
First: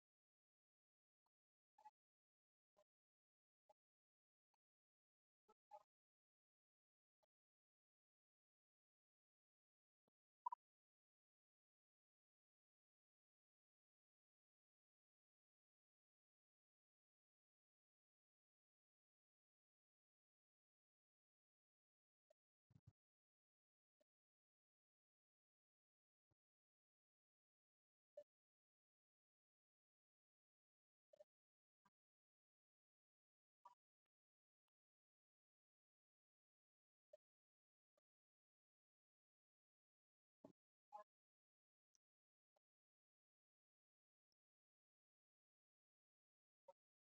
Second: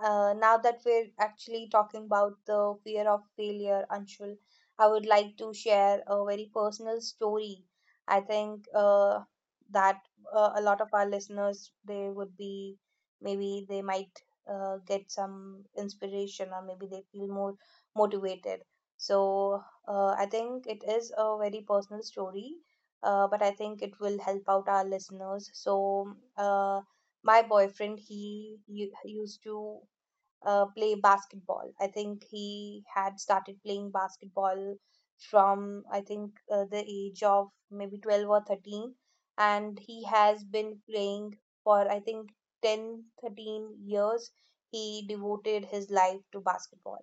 Speaker 1: Now that we're actually talking about the fear of failure, Anshul, I would like to share a very personal story. I think that a lot of our listeners they would be, maybe they might, get some inspiration or maybe they feel more motivated. So I think it is a very personal story, but I think it will help out our listeners. So. My boyfriend used to play basketball. I think he had started playing basketball from, I think, the age of maybe 12 or 13, and he has been playing for, I think, 10, 13 years. He devoted his life to basketball,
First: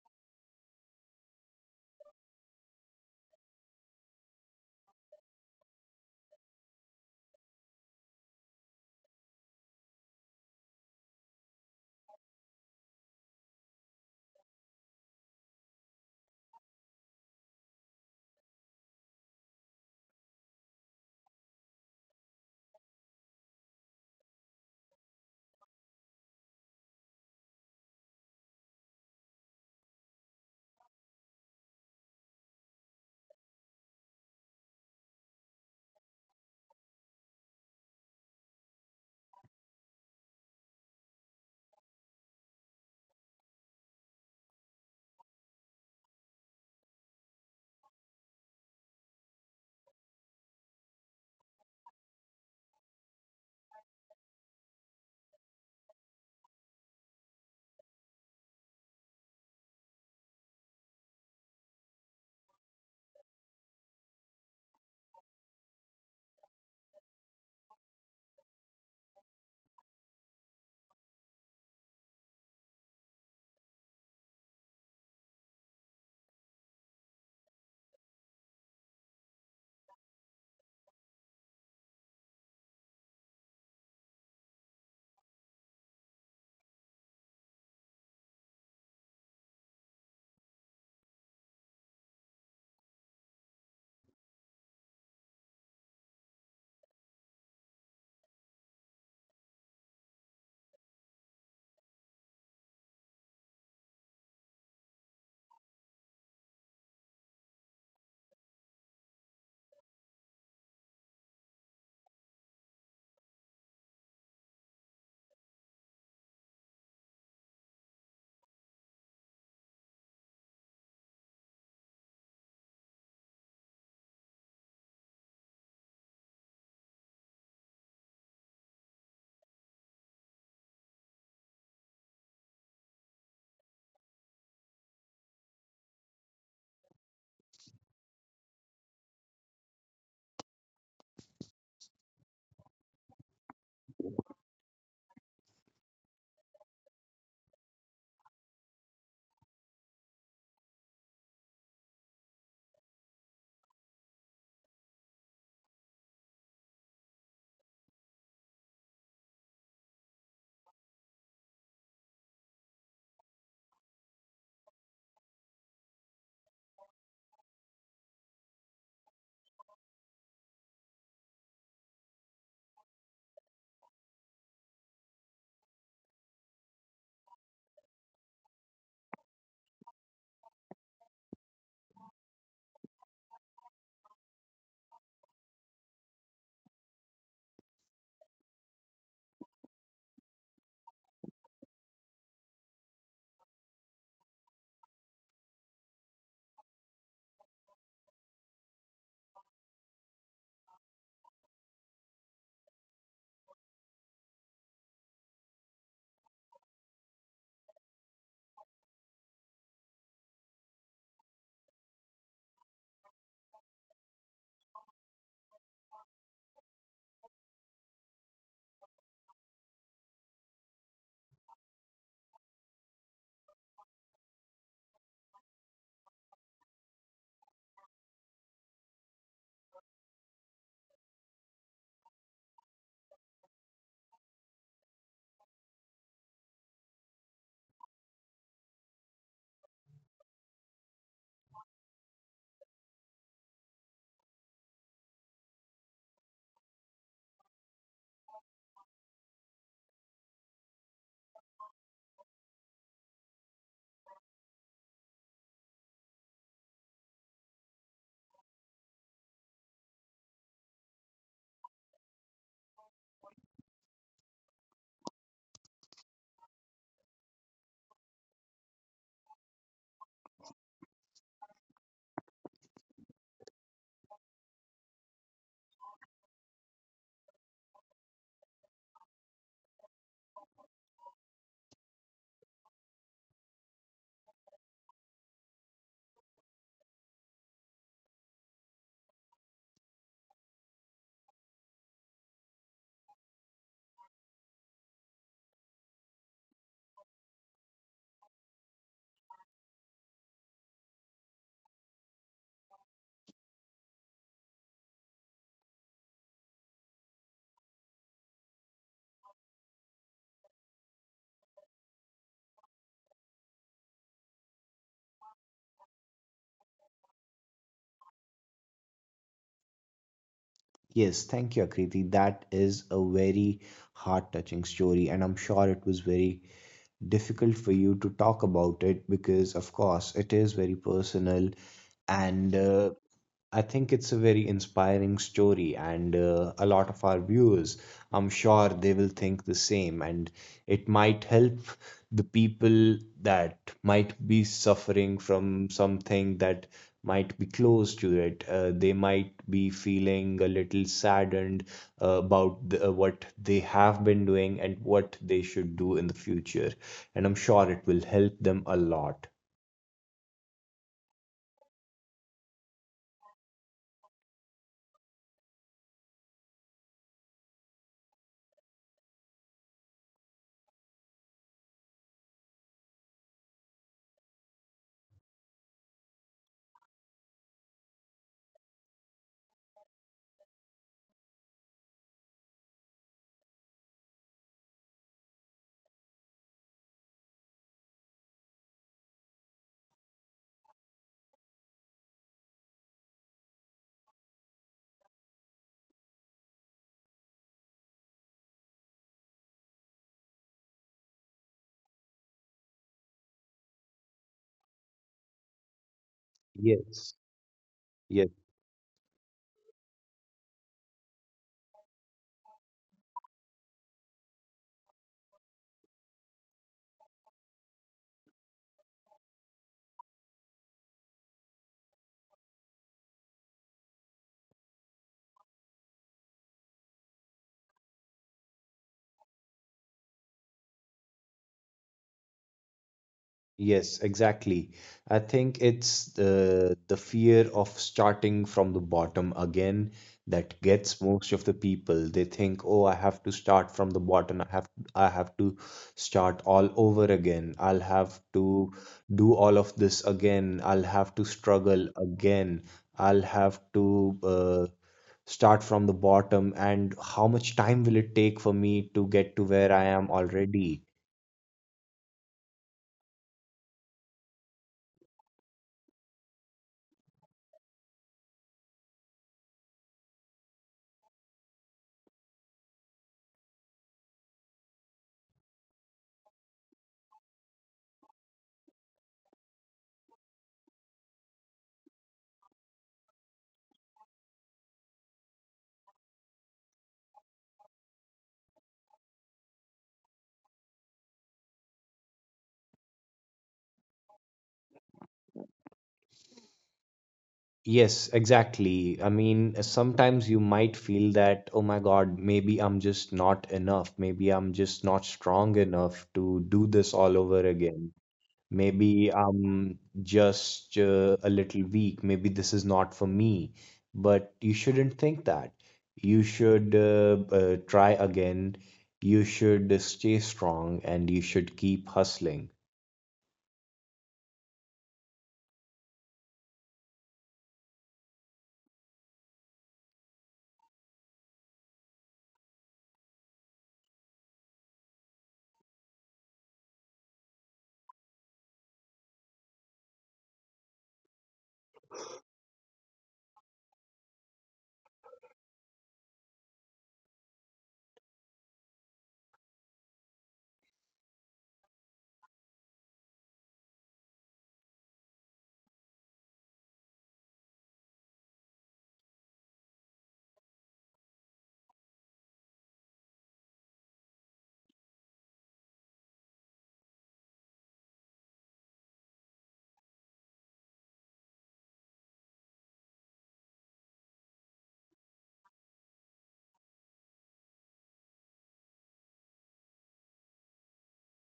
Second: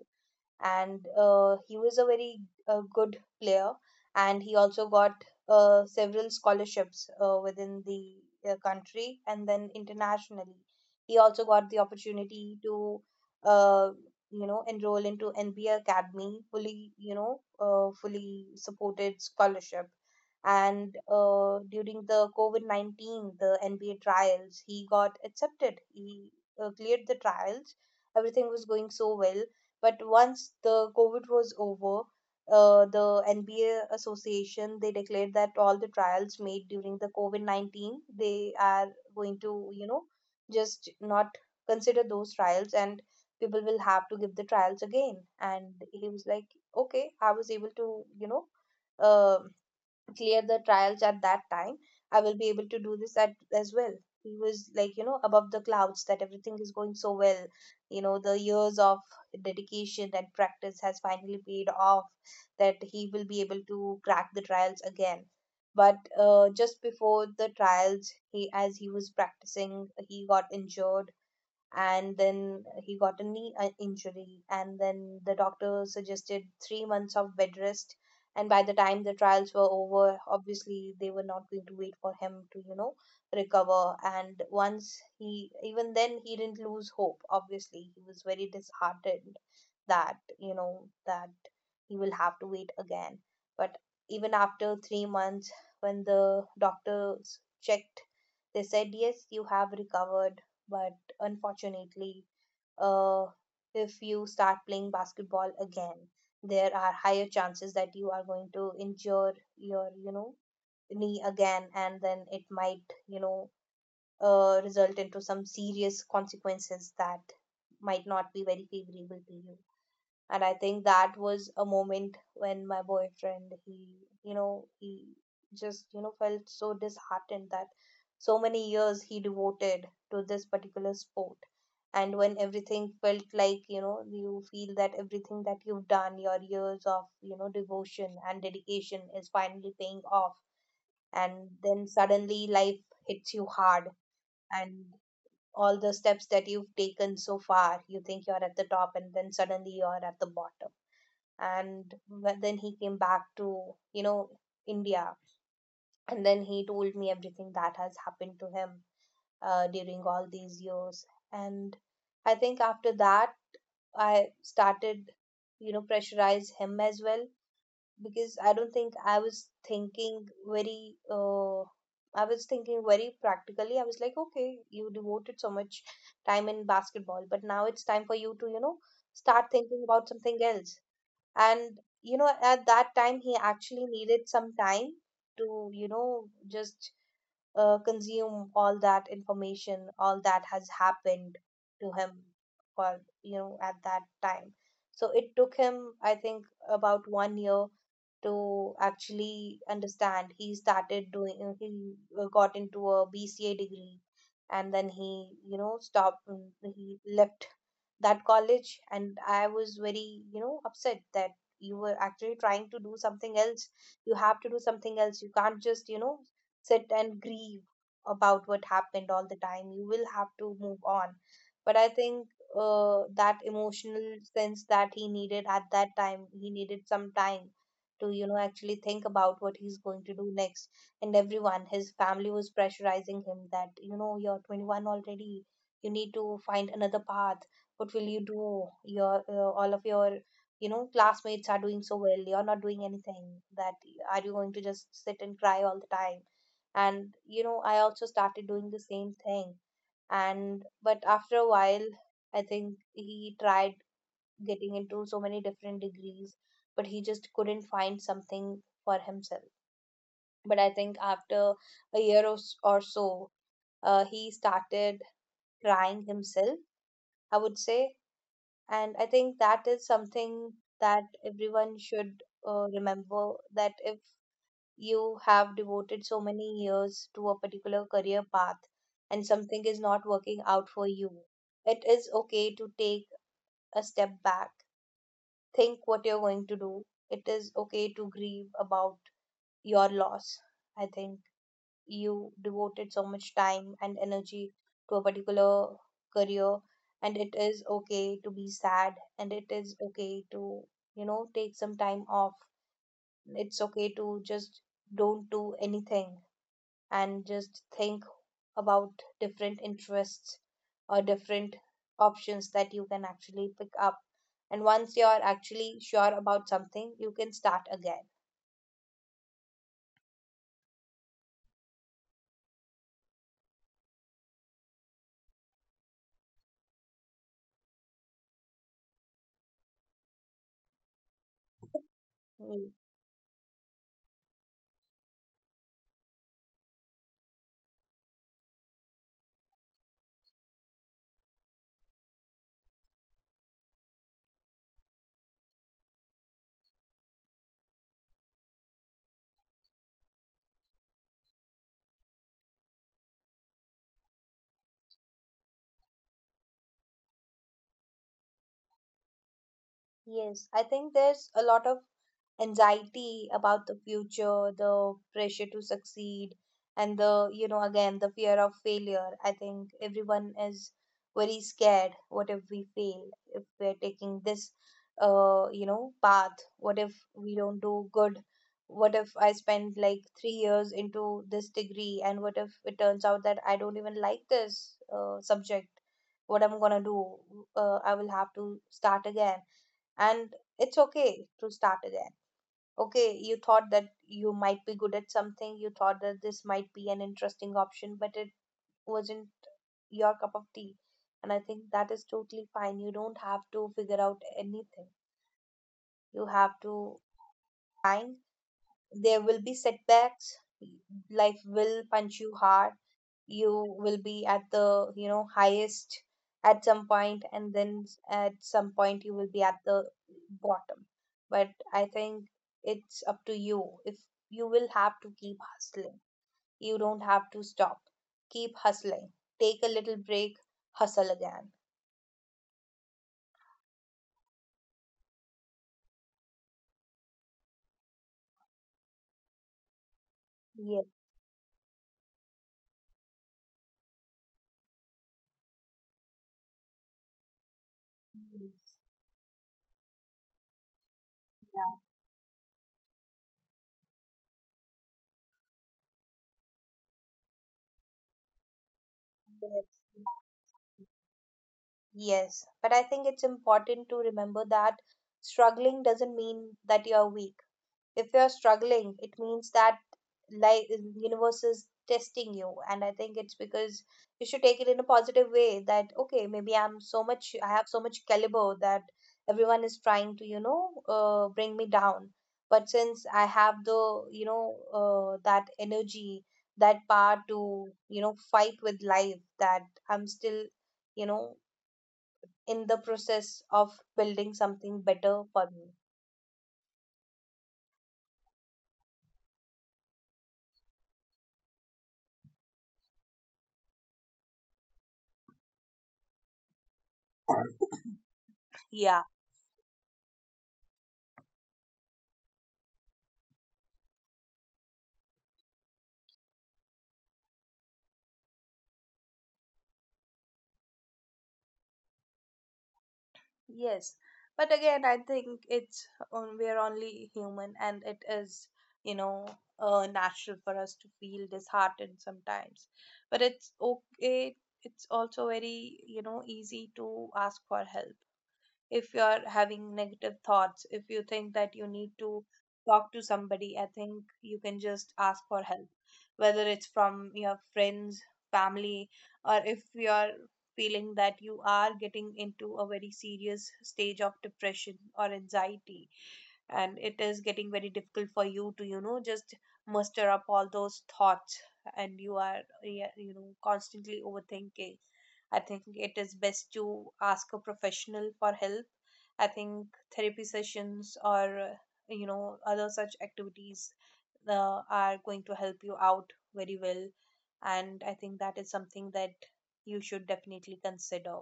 Speaker 1: and he was a very good player. And he also got several scholarships, within the country and then internationally. He also got the opportunity to, uh, you know, enroll into NBA Academy, fully, you know, fully supported scholarship. And during the COVID-19 the NBA trials, he got accepted, he cleared the trials. Everything was going so well, but once the COVID was over, the NBA Association they declared that all the trials made during the COVID 19 they are going to, you know, just not consider those trials, and people will have to give the trials again. And he was like, okay, I was able to, you know, uh, clear the trials at that time, I will be able to do this as well. He was like, you know, above the clouds, that everything is going so well, you know, the years of dedication and practice has finally paid off, that he will be able to crack the trials again. But just before the trials, he as he was practicing he got injured. And then he got a knee injury, and then the doctor suggested 3 months of bed rest, and by the time the trials were over, obviously they were not going to wait for him to, you know, recover. And once he even then he didn't lose hope. Obviously he was very disheartened that, you know, that he will have to wait again. But even after 3 months, when the doctors checked, they said yes, you have recovered, but unfortunately, uh, if you start playing basketball again, there are higher chances that you are going to injure your, you know, knee again, and then it might, you know, result into some serious consequences that might not be very favorable to you. And I think that was a moment when my boyfriend he you know he just, you know, felt so disheartened, that so many years he devoted to this particular sport. And when everything felt like, you know, you feel that everything that you've done, your years of, you know, devotion and dedication is finally paying off, and then suddenly life hits you hard, and all the steps that you've taken so far, you think you're at the top and then suddenly you're at the bottom. And then he came back to, you know, India, and then he told me everything that has happened to him during all these years. And I think after that I started, you know, pressurize him as well, because I don't think I was thinking very I was thinking very practically. I was like, okay, you devoted so much time in basketball, but now it's time for you to, you know, start thinking about something else. And you know, at that time he actually needed some time to, you know, just consume all that information, all that has happened to him, for, you know, at that time. So it took him, I think, about 1 year to actually understand. He started doing he got into a BCA degree, and then he, you know, he left that college. And I was very, you know, upset, that you were actually trying to do something else, you have to do something else, you can't just, you know, sit and grieve about what happened all the time, you will have to move on. But I think that emotional sense that he needed at that time, he needed some time to, you know, actually think about what he's going to do next. And everyone, his family, was pressurizing him that, you know, you're 21 already, you need to find another path, what will you do, your all of your, you know, classmates are doing so well, you're not doing anything, that are you going to just sit and cry all the time. And, you know, I also started doing the same thing. And but after a while, I think he tried getting into so many different degrees, but he just couldn't find something for himself. But I think after a year or, or so, he started trying himself, I would say. And I think that is something that everyone should, remember, that if you have devoted so many years to a particular career path and something is not working out for you, it is okay to take a step back, think what you're going to do. It is okay to grieve about your loss. I think you devoted so much time and energy to a particular career, and it is okay to be sad, and it is okay to, you know, take some time off. It's okay to just don't do anything and just think about different interests or different options that you can actually pick up. And once you're actually sure about something you can start again.
Speaker 2: Yes, thank you, Akriti. That is a very heart touching story, and I'm sure it was very difficult for you to talk about it, because of course it is very personal. And
Speaker 1: Mm,
Speaker 2: I think it's a very inspiring story, and a lot of our viewers, I'm sure they will think the same, and it might help the people that might be suffering from something that might be close to it. They might be feeling a little saddened what they have been doing and what they should do in the future, and I'm sure it will help them a lot.
Speaker 1: yes, I think there's a lot of anxiety about the future, the pressure to succeed, and the, you know, again, the fear of failure. I think everyone is very scared. What if we fail? If we're taking this, you know, path? What if we don't do good? What if I spend like 3 years into this degree, and what if it turns out that I don't even like this subject? What I'm gonna do? I will have to start again, and it's okay to start again. Okay, you thought that you might be good at something, you thought that this might be an interesting option, but it wasn't your cup of tea. And I think that is totally fine. You don't have to figure out anything, you have to
Speaker 2: Yes.
Speaker 1: find.
Speaker 2: Yes.
Speaker 1: There will be setbacks. Life will punch you hard. You will be at the highest at some point, and then at some point you will be at the bottom. But I think it's up to you. If you will have to keep hustling, you don't have to stop. Keep hustling, take a little break, hustle again.
Speaker 2: Yes, exactly. I think it's the fear of starting from the bottom again that
Speaker 1: Yes,
Speaker 2: gets most of the people. They think, "Oh, I have to start from the bottom. I have to start all over again. I'll have to
Speaker 1: yes,
Speaker 2: do all of this again. I'll have to
Speaker 1: yeah,
Speaker 2: struggle again. I'll have to start from the bottom. And how much time will it take for me to get to where
Speaker 1: yes.
Speaker 2: I am already?"
Speaker 1: Yes, but I think it's important to remember that struggling doesn't mean that you are weak. If you're struggling, it means that life, universe is testing you, and I think it's because you should take it in a positive way that okay, maybe I'm so much, I have so much caliber that everyone is trying to bring me down. But since I have the that energy, that power to fight with life, that I'm still you know in the process of building something better for me.
Speaker 2: Yes, exactly. I mean, sometimes you might feel that, oh my God, maybe I'm just not enough. Maybe I'm just not strong enough to do this all over again.
Speaker 1: Yeah.
Speaker 2: Maybe I'm just a little weak. Maybe this is not for me. But you shouldn't think that. You should try again. You should stay strong, and you should keep hustling.
Speaker 1: Yes, but again, I think it's we're only human, and it is, you know, natural for us to feel disheartened sometimes. But it's okay. It's also very, easy to ask for help. If you're having negative thoughts, if you think that you need to talk to somebody, I think you can just ask for help, whether it's from your friends, family, or if you're feeling that you are getting into a very serious stage of depression or anxiety, and it is getting very difficult for you to just muster up all those thoughts, and you are, yeah, constantly overthinking, I think it is best to ask a professional for help. I think therapy sessions or other such activities are going to help you out very well, and I think that is something that you should definitely consider.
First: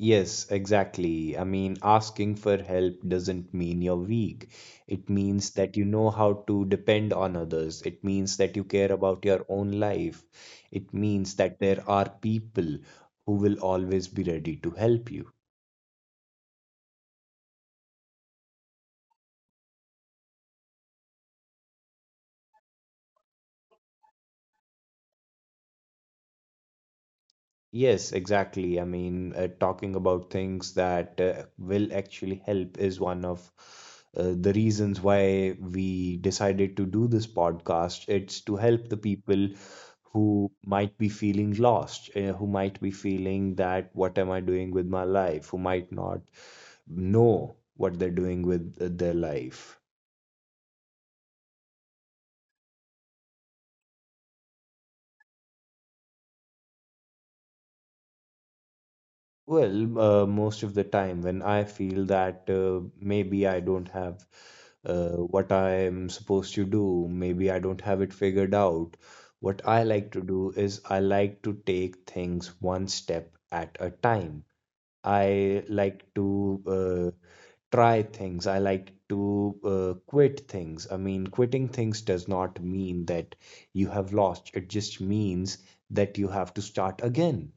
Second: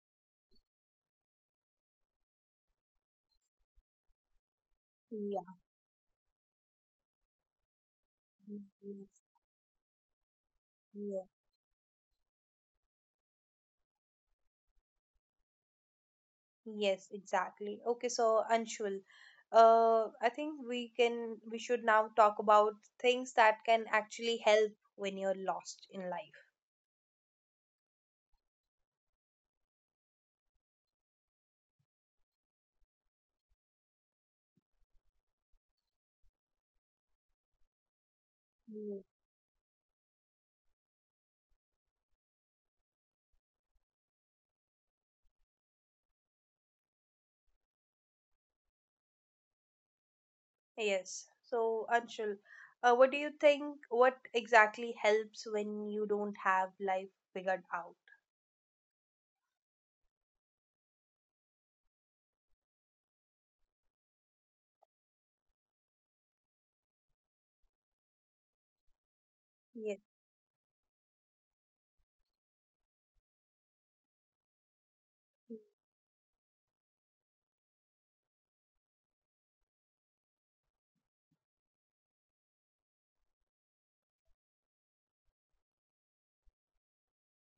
Speaker 2: Yes, exactly. I mean, asking for help doesn't mean you're weak. It
Speaker 1: Yeah,
Speaker 2: means that you know how to depend on others. It means that you care
Speaker 1: yes,
Speaker 2: about your own life. It
Speaker 1: yeah.
Speaker 2: means that there are people who will always be ready to help you.
Speaker 1: Yes, exactly. Okay, so Anshul, I think we should now talk about things that can actually help when you're lost in life.
Speaker 2: Yes, exactly. I mean, talking about things that will actually help is one of the reasons why we decided to do this podcast. It's to help the people who might be feeling lost, who might be feeling that what am I doing with my life, who might not know what they're doing with their life.
Speaker 1: Yes. So, Anshul, what do you think? What exactly helps when you don't have life figured out?
Speaker 2: Well, most of the time when I feel that maybe I don't have what I am supposed to do, maybe I don't have it figured out, what I
Speaker 1: Yes.
Speaker 2: like to do is I like to take things one step at a time. I like to try things. I like to quit things. I mean, quitting things does not mean that you have lost. It just means that you have to start again.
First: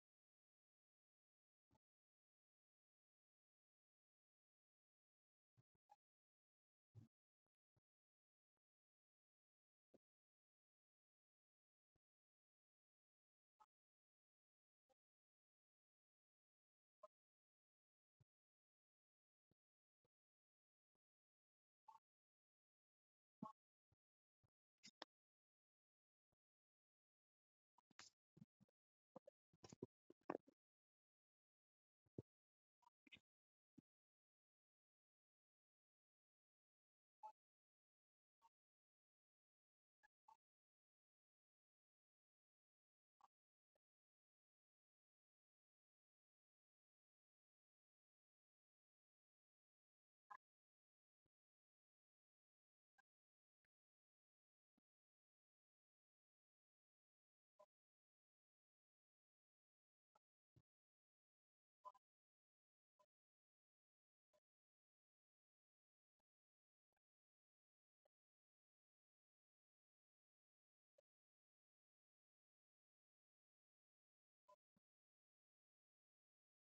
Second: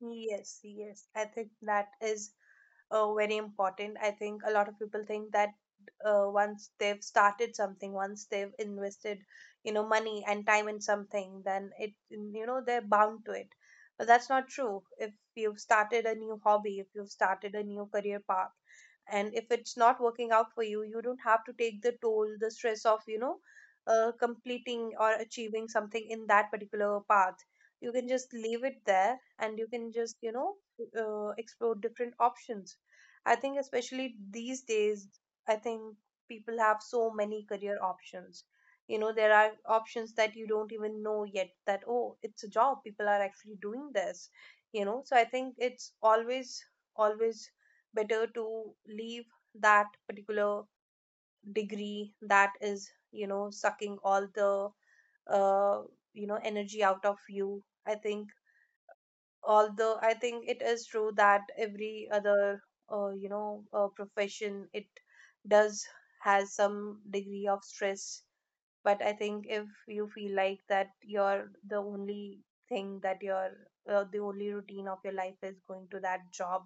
Speaker 1: Yes, yes. I think that is very important. I think a lot of people think that once they've started something, once they've invested, money and time in something, then it, they're bound to it. But that's not true. If you've started a new hobby, if you've started a new career path, and if it's not working out for you, you don't have to take the toll, the stress of, completing or achieving something in that particular path. You can just leave it there and you can just, explore different options. I think, especially these days, I think people have so many career options. There are options that you don't even know yet, that oh, it's a job. People are actually doing this. So I think it's always, always better to leave that particular degree that is, sucking all the, uh, energy out of you. I think, although I think it is true that every other profession, it does has some degree of stress. But I think if you feel like that you're the only thing that you're, the only routine of your life is going to that job,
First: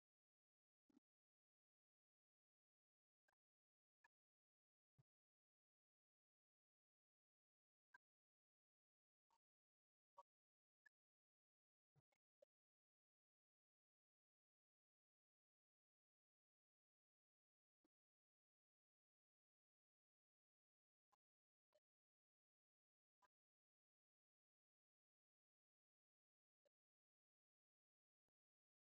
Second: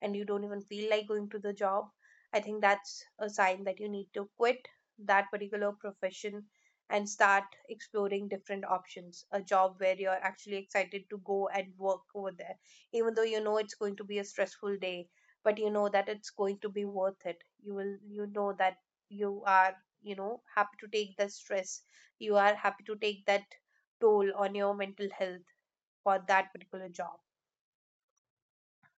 Speaker 1: and you don't even feel like going to the job, I think that's a sign that you need to quit that particular profession and start exploring different options. A job where you're actually excited to go and work over there, even though you know it's going to be a stressful day, but you know that it's going to be worth it. You will, you know that you are, happy to take the stress. You are happy to take that toll on your mental health for that particular job.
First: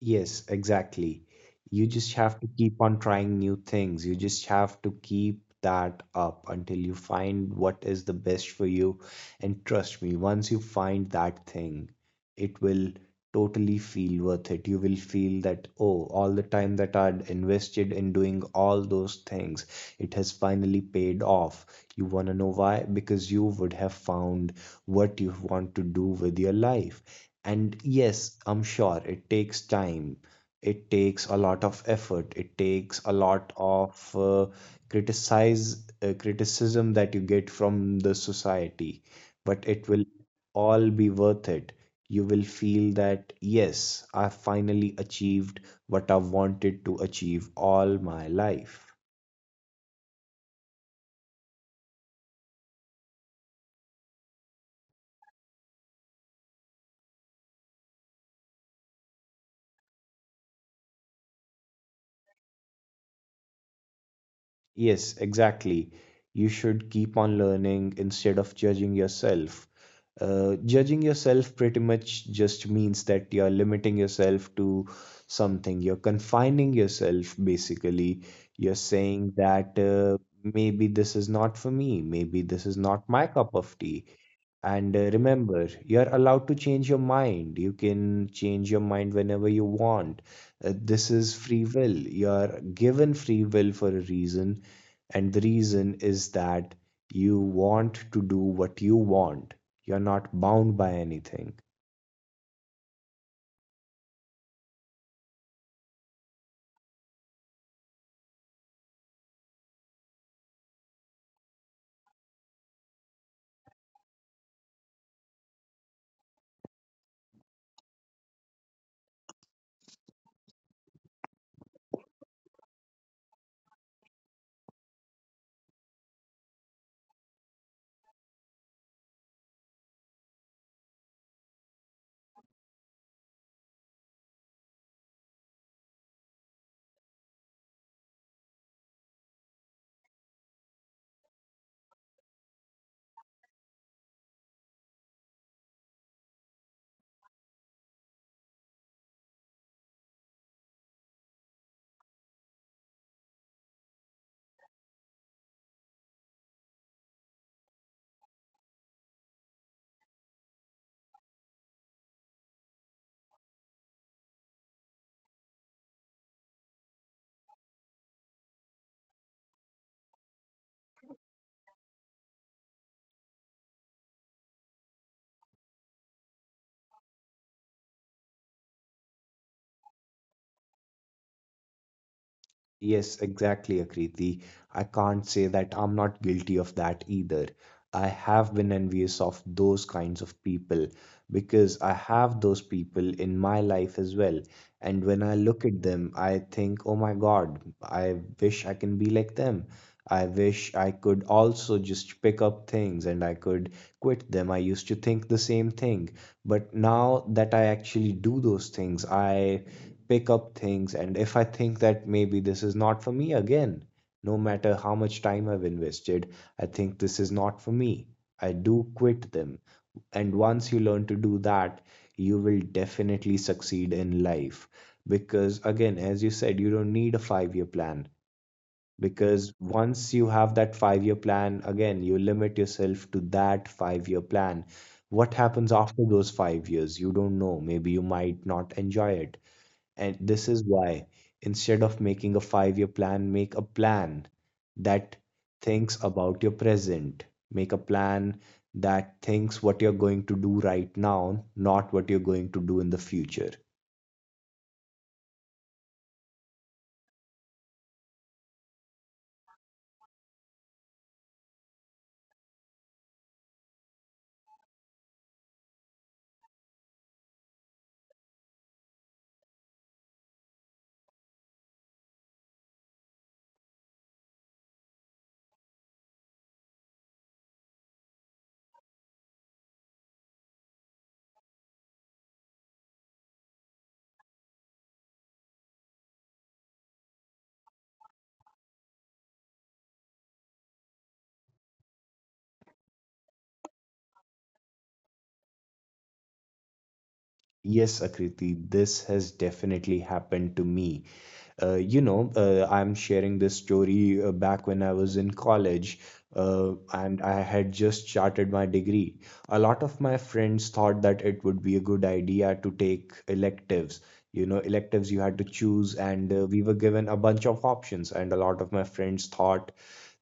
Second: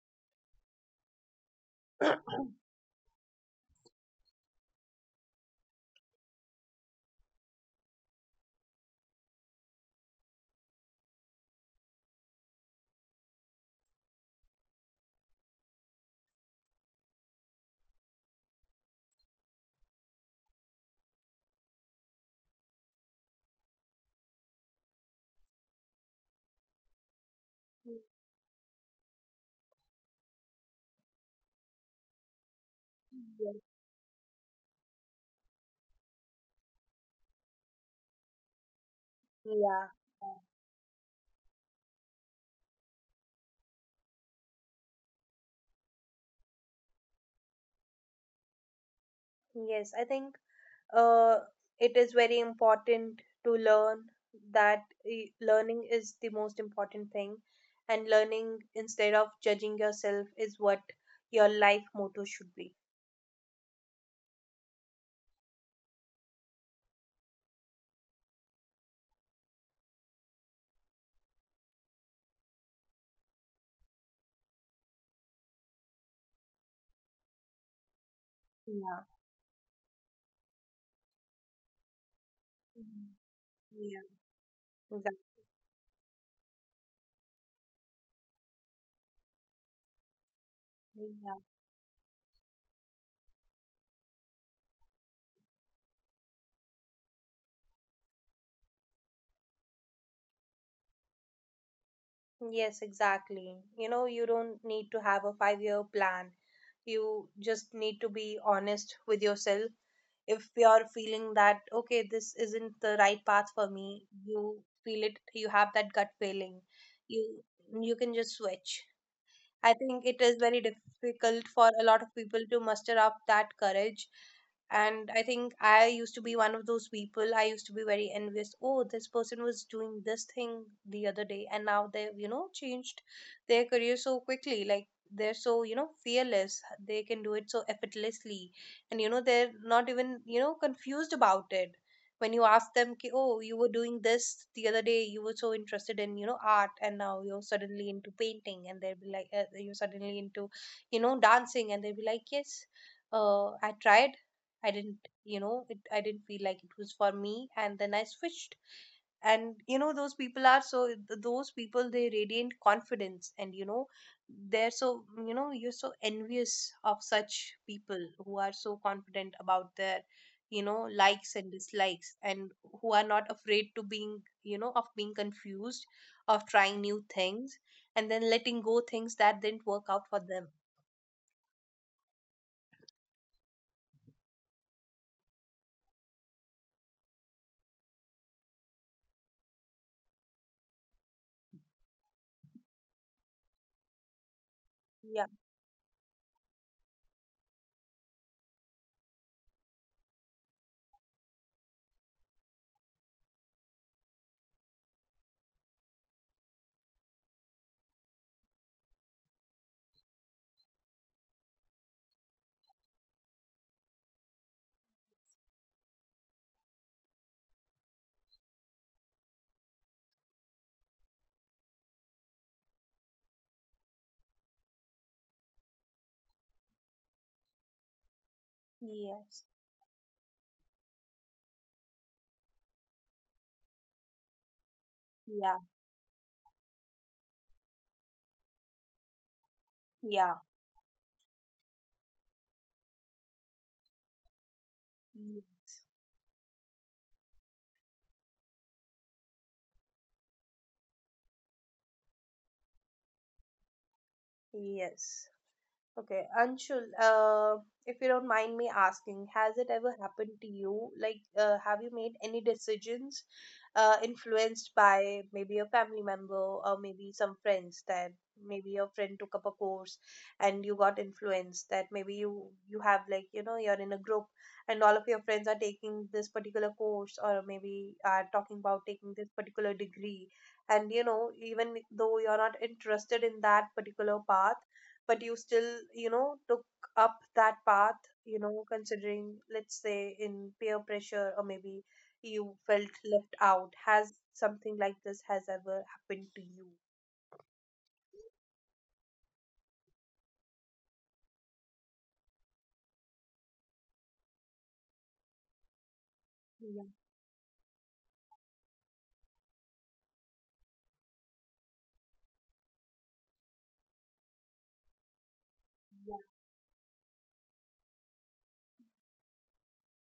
Speaker 2: Yes, exactly. You just have to
Speaker 1: *coughs*
Speaker 2: keep on trying new things. You just have to keep that up until you find what is the best for you. And trust me, once you find that thing, it will totally feel worth it. You will feel that, oh, all the time that I'd invested in doing all those things, it has finally paid off. You want to know why? Because you would have found what you want to do with your life. And yes, I'm sure it takes time. It takes a lot of effort. It takes a lot
Speaker 1: Yes.
Speaker 2: of criticize criticism that you get from the society, but it
Speaker 1: Yeah.
Speaker 2: will all be worth it. You will feel that yes, I finally achieved what I wanted to achieve all my life.
Speaker 1: Yes, I think uh, it is very important to learn that learning is the most important thing, and learning instead of judging yourself is what your life motto should be.
Speaker 2: Yes, exactly. You should keep on learning instead of judging yourself. Judging yourself pretty much just means that you're limiting yourself to something. You're confining yourself, basically. You're
Speaker 1: Yeah.
Speaker 2: saying that maybe this is not for me, maybe this is not
Speaker 1: Mhm.
Speaker 2: my cup of
Speaker 1: Yeah.
Speaker 2: tea. And
Speaker 1: Exactly.
Speaker 2: remember, you're allowed to change your mind. You can change your mind whenever you want. This is
Speaker 1: Yeah.
Speaker 2: free will. You're given free will for a reason, and the reason is that you want to do what you want. You're not bound by anything.
Speaker 1: Yes, exactly. You don't need to have a 5-year plan. You just need to be honest with yourself. If you're feeling that, okay, this isn't the right path for me, you feel it, you have that gut feeling, you you can just switch. I think it is very difficult for a lot of people to muster up that courage. And I think I used to be one of those people. I used to be very envious. Oh, this person was doing this thing the other day, and now they've, changed their career so quickly. Like they're so, fearless. They can do it so effortlessly. And, they're not even, confused about it when you ask them ki, oh, you were doing this the other day, you were so interested in art, and now you're suddenly into painting, and they'll be like, you're suddenly into dancing, and they'll be like, yes, I tried, I didn't it, I didn't feel like it was for me, and then I switched. And those people are so, those people they radiate confidence. And they're so, you're so envious of such people who are so confident about their likes and dislikes, and who are not afraid to being, of being confused, of trying new things, and then letting go things that didn't work out for them.
Speaker 2: Yes, exactly, Akriti. I can't say that I'm not guilty of that either. I have been envious of those kinds of people because I have those people in my life as well. And when
Speaker 1: Yeah.
Speaker 2: I look at them, I think, oh my God, I wish I can be like them. I wish I could also just pick up things and I could quit them. I used to think the same thing. But now that I actually do those things, I pick up things. And if I think that maybe this is not for me again, no matter how much time I've invested, I think this is not for me. I do quit them. And once you learn to do that, you will definitely succeed in life. Because, again, as you said, you don't need a 5-year plan. Because
Speaker 1: Yes.
Speaker 2: once you have that 5-year plan, again, you limit yourself to that 5-year plan. What
Speaker 1: Yeah.
Speaker 2: happens after those 5 years? You don't know. Maybe you might not enjoy it. And
Speaker 1: Yeah.
Speaker 2: this is why, instead of making a 5-year plan, make a plan that thinks about your present. Make a plan that thinks what you're going to do right now, not what you're going to do in the future.
Speaker 1: Yes. Okay, Anshul, if you don't mind me asking, has it ever happened to you? Like, have you made any decisions influenced by maybe a family member or maybe some friends that maybe your friend took up a course and you got influenced, that maybe you have like, you're in a group, and all of your friends are taking this particular course or maybe are talking about taking this particular degree. And even though you're not interested in that particular path, but you still, took up that path, considering, let's say, in peer pressure, or maybe you felt left out. Has something like this has ever happened to you?
Speaker 2: Yes, Akriti, this has definitely happened to me. I'm sharing this story back when I was in college,
Speaker 1: Yeah,
Speaker 2: and I had just started my degree. A lot of my friends thought that it would be a good idea to take electives. Electives you had to choose,
Speaker 1: yeah,
Speaker 2: and we were given a bunch of options. And a lot of my friends thought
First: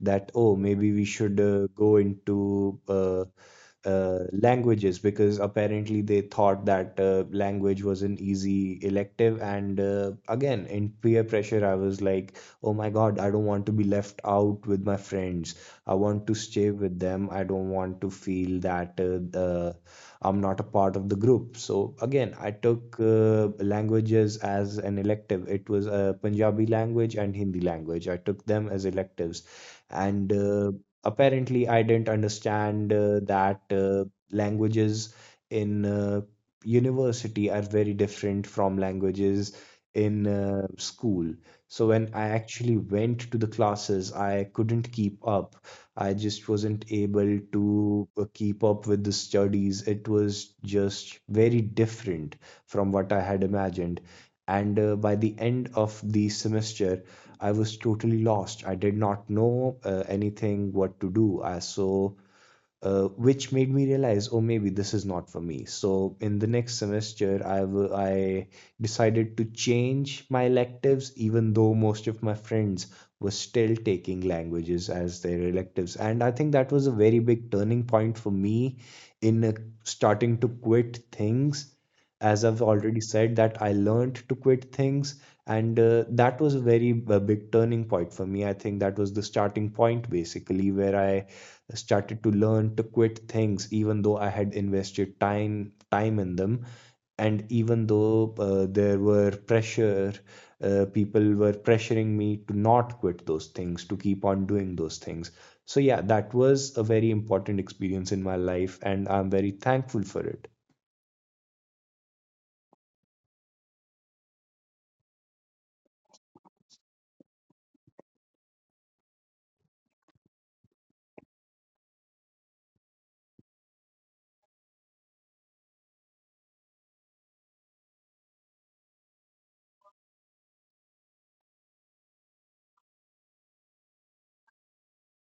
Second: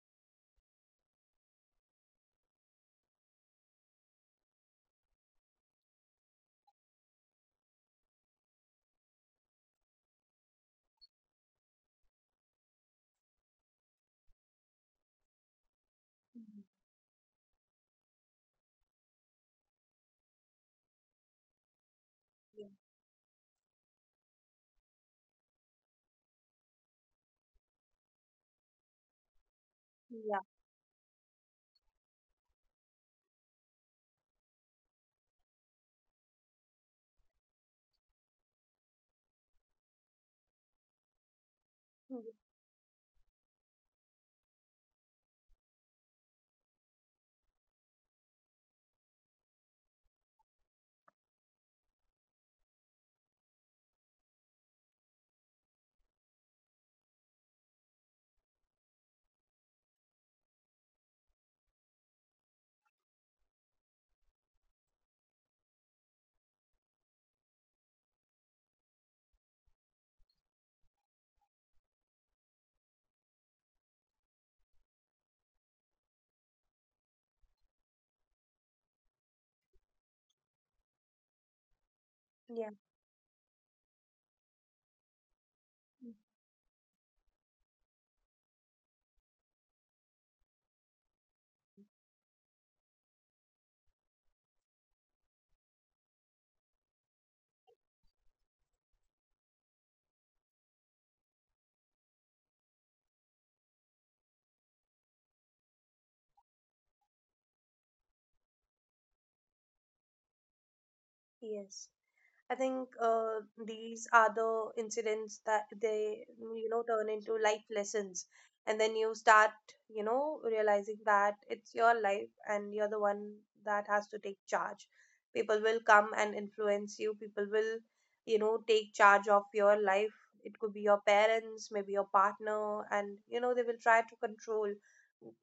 Speaker 2: that, oh, maybe we should go into languages, because apparently they thought that language was an easy elective. And again, in peer pressure, I was like, oh my God, I don't want to be left out with my friends. I want to
Speaker 1: mhm,
Speaker 2: stay with them. I don't want to feel that I'm not a part of the group. So again, I
Speaker 1: yeah,
Speaker 2: took languages as an elective. It was Punjabi language and Hindi language. I took them as electives. And
Speaker 1: yeah,
Speaker 2: apparently I didn't understand that languages in university are very different from languages in school. So when I
Speaker 1: mhm,
Speaker 2: actually went to the classes, I couldn't keep up. I just wasn't able to keep up with the studies. It was just very different from what I had imagined. And by the end of the semester, I was totally lost. I did not know anything what to do. I so which made me realize, oh, maybe this is not for me. So in the next semester, I decided to change my electives, even though most of my friends were still taking languages as their electives. And I think that was a very big turning point for me in starting to quit things. As I've
Speaker 1: yeah,
Speaker 2: already said, that I learned to quit things, and
Speaker 1: mm,
Speaker 2: that was a very big turning point for me. I think that was the starting point, basically, where I started to learn to quit things, even though I had invested time in them, and even though there were pressure people were pressuring me to not quit those things, to keep on doing those things. So yeah, that was a very important experience in my life, and I'm very thankful for it.
Speaker 1: yes. I think these are the incidents that they, turn into life lessons. And then you start, realizing that it's your life and you're the one that has to take charge. People will come and influence you. People will, take charge of your life. It could be your parents, maybe your partner, and, they will try to control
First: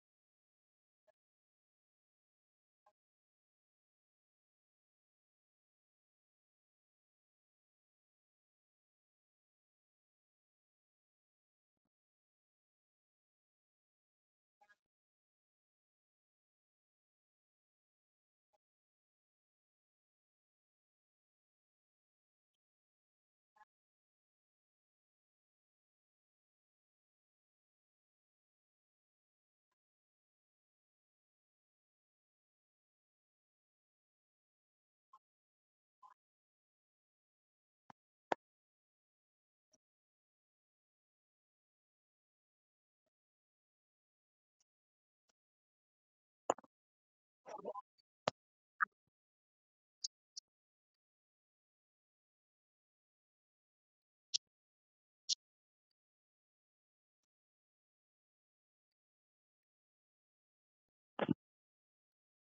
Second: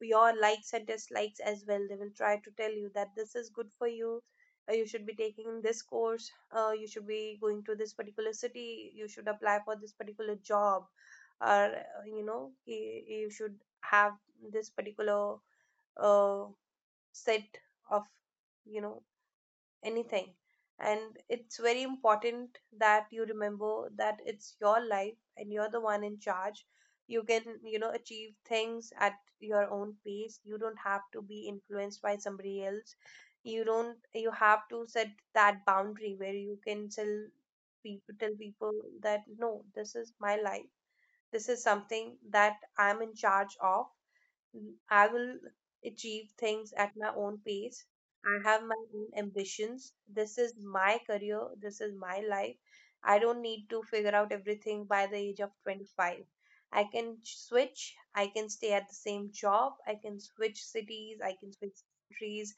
Speaker 1: your likes and dislikes as well. They will try to tell you that this is good for you, you should be taking this course, you should be going to this particular city, you should apply for this particular job, or you should have this particular uh, set of you know anything. And it's very important that you remember that it's your life and you're the one in charge. You can achieve things at your own pace. You don't have to be influenced by somebody else. You don't You have to set that boundary where you can tell people that, no, this is my life. This is something that I'm in charge of. Mm, I will achieve things at my own pace. I have my own ambitions. This is my career. This is my life. I don't need to figure out everything by the age of 25. I can switch. I can stay at the same job. I can switch cities. I can switch countries.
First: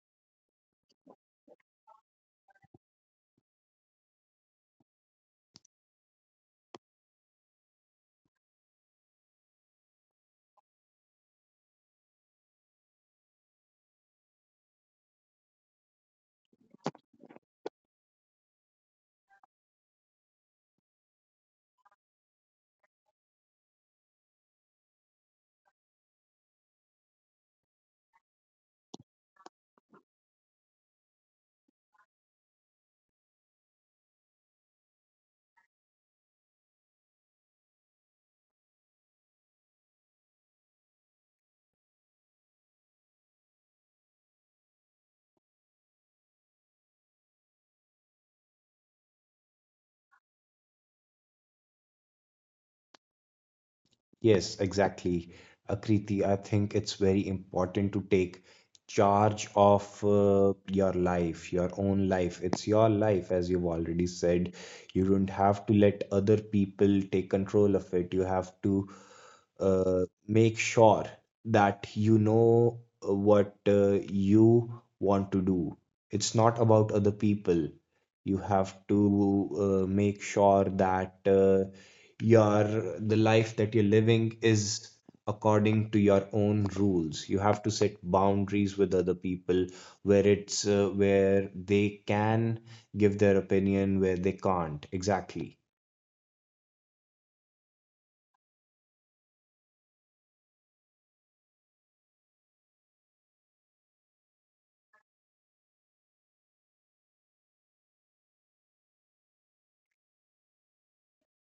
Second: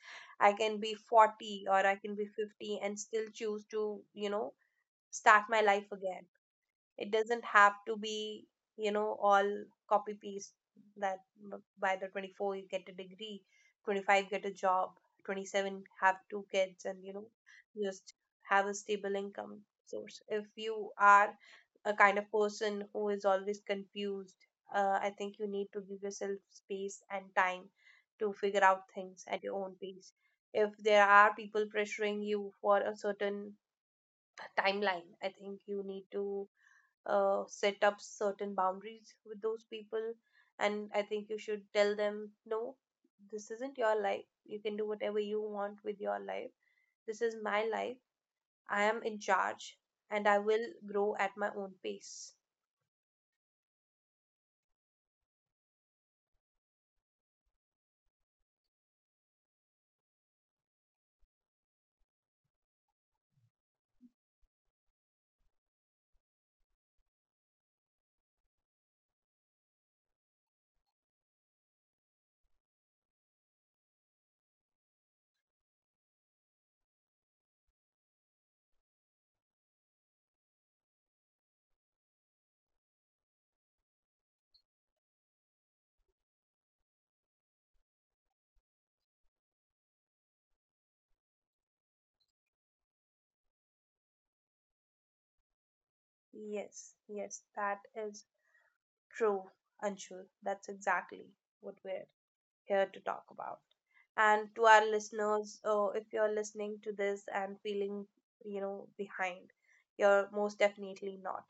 Speaker 1: I can be 40 or I can be 50 and still choose to, start my life again. It doesn't have to be, all copy paste, that by the 24 you get a degree, 25 get a job, 27 have two kids and, just have a stable income source. If you are a kind of person who is always confused, I think you need to give yourself space and time to figure out things at your own pace. If there are people pressuring you for a certain timeline, I think you need to set up certain boundaries with those people. And I think you should tell them, no, this isn't your life. You can do whatever you want with your life. This is my life. I am in charge and I will grow at my own pace.
Speaker 2: Yes, exactly. Akriti, I think it's very important to take charge of your life, your own life. It's your life, as you've already said. You don't have to let other people take control of it. You have to uh, make sure that you know what you want to do. It's not about other people. You have to make sure that. Your The life that you're living is according to your own rules. You have to set boundaries with other people where it's where they can give their opinion, where they can't, exactly.
Speaker 1: Yes, yes, that is true, Anshul. That's exactly what we're here to talk about. And to our listeners, if you're listening to this and feeling, behind, you're most definitely not.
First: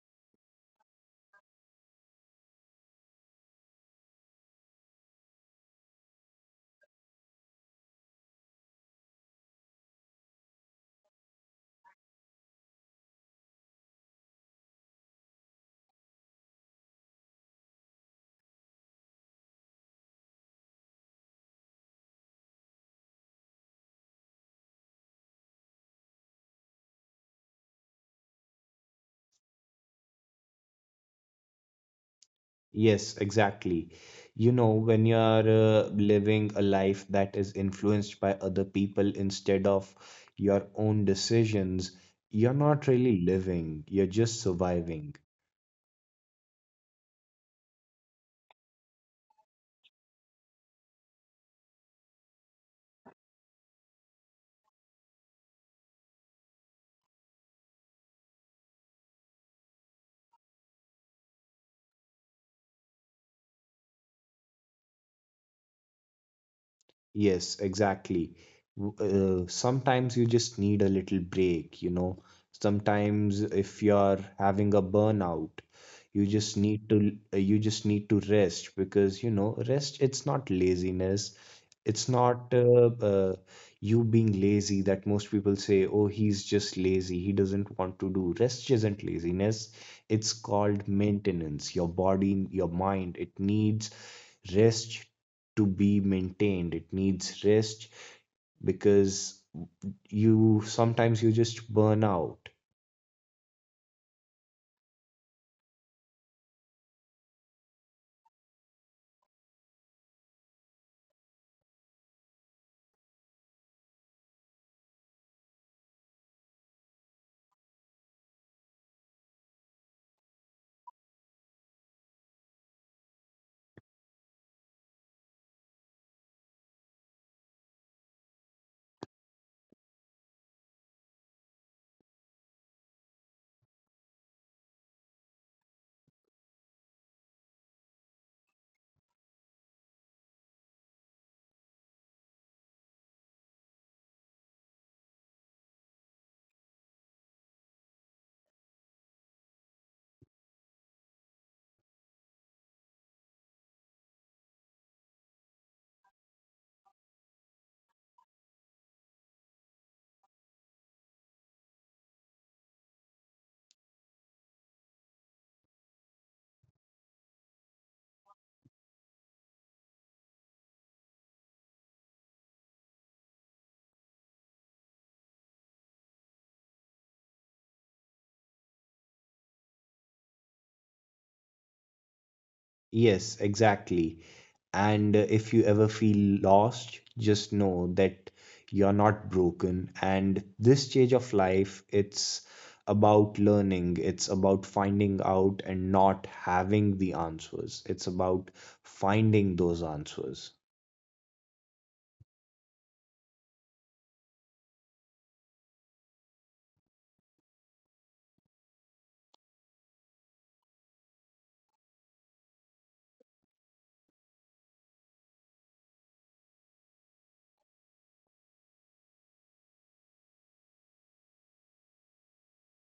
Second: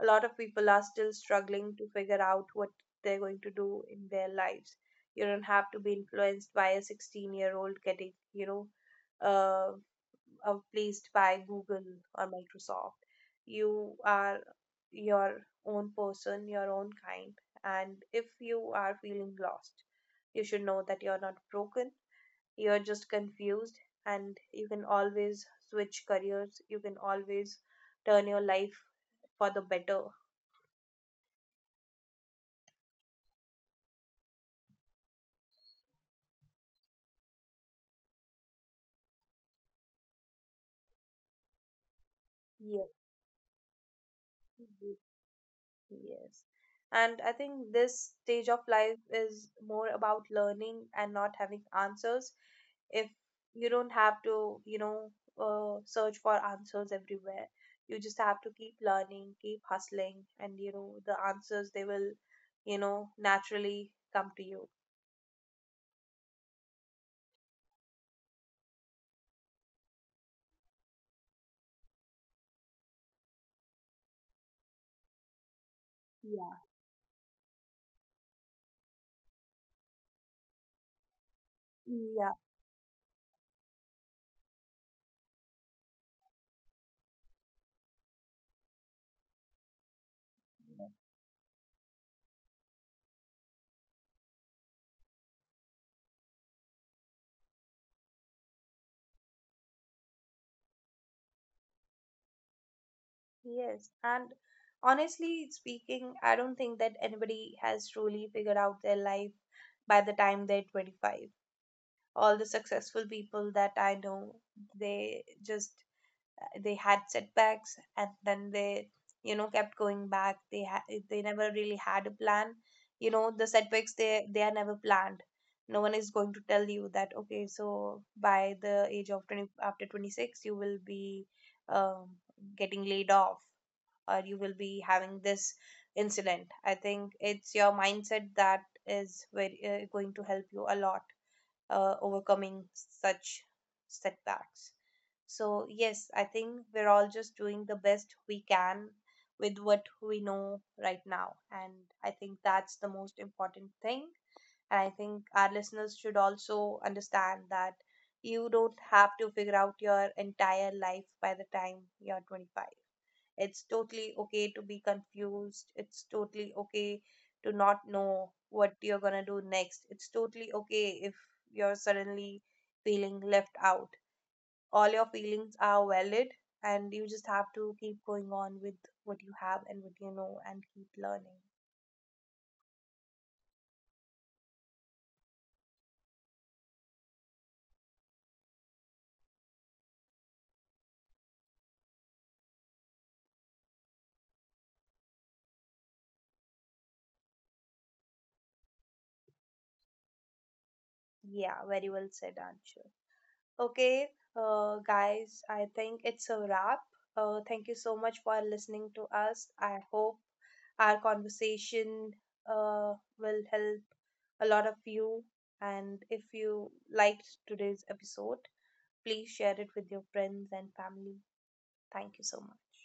Speaker 1: A lot of people are still struggling to figure out what they're going to do in their lives. You don't have to be influenced by a 16-year-old getting, uh, placed by Google or Microsoft. You are your own person, your own kind. And if you are feeling lost, you should know that you're not broken, you're just confused, and you can always switch careers, you can always turn your life for the better.
Speaker 2: Yes, exactly. When you're living a life that is influenced by other people instead of your own decisions, you're not
Speaker 1: Yes.
Speaker 2: really living, you're just surviving.
Speaker 1: Yes. And I think this stage of life is more about learning and not having answers. If you don't have to, search for answers everywhere, you just have to keep learning, keep hustling, and the answers they will, naturally come to you.
Speaker 2: Yes, exactly. Sometimes you just need a little break. Sometimes if you're having a burnout, you just
Speaker 1: Yeah.
Speaker 2: need to rest, because rest, it's not laziness. It's
Speaker 1: Yeah.
Speaker 2: not you being lazy that most people say, oh, he's just lazy. He doesn't want to do. Rest isn't laziness. It's called maintenance. Your body, your mind, it needs rest to be maintained. It needs rest because you sometimes you just burn out.
Speaker 1: Yes. And honestly speaking, I don't think that anybody has truly figured out their life by the time they're 25. All the successful people that I know, they just, they had setbacks and then they, kept going back. They had, they never really had a plan. The setbacks they are never planned. No one is going to tell you that, okay, so by the age of 20 after 26 you will be um, getting laid off or you will be having this incident. I think it's your mindset that is very going to help you a lot overcoming such setbacks. So, yes, I think we're all just doing the best we can with what we know right now. And I think that's the most important thing. And I think our listeners should also understand that you don't have to figure out your entire life by the time you're 25. It's totally okay to be confused. It's totally okay to not know what you're going to do next. It's totally okay if you're suddenly feeling left out. All your feelings are valid, and you just have to keep going on with what you have and what you know and keep learning.
Speaker 2: Yes, exactly. And if you ever feel lost, just know that you're not broken, and this stage of life, it's about learning, it's about finding out and not having the answers, it's about finding those answers.
Speaker 1: Yeah, very well said, Anshu. Okay, guys, I think it's a wrap. Thank you so much for listening to us. I hope our conversation uh, will help a lot of you. And if you liked today's episode, please share it with your friends and family. Thank you so much.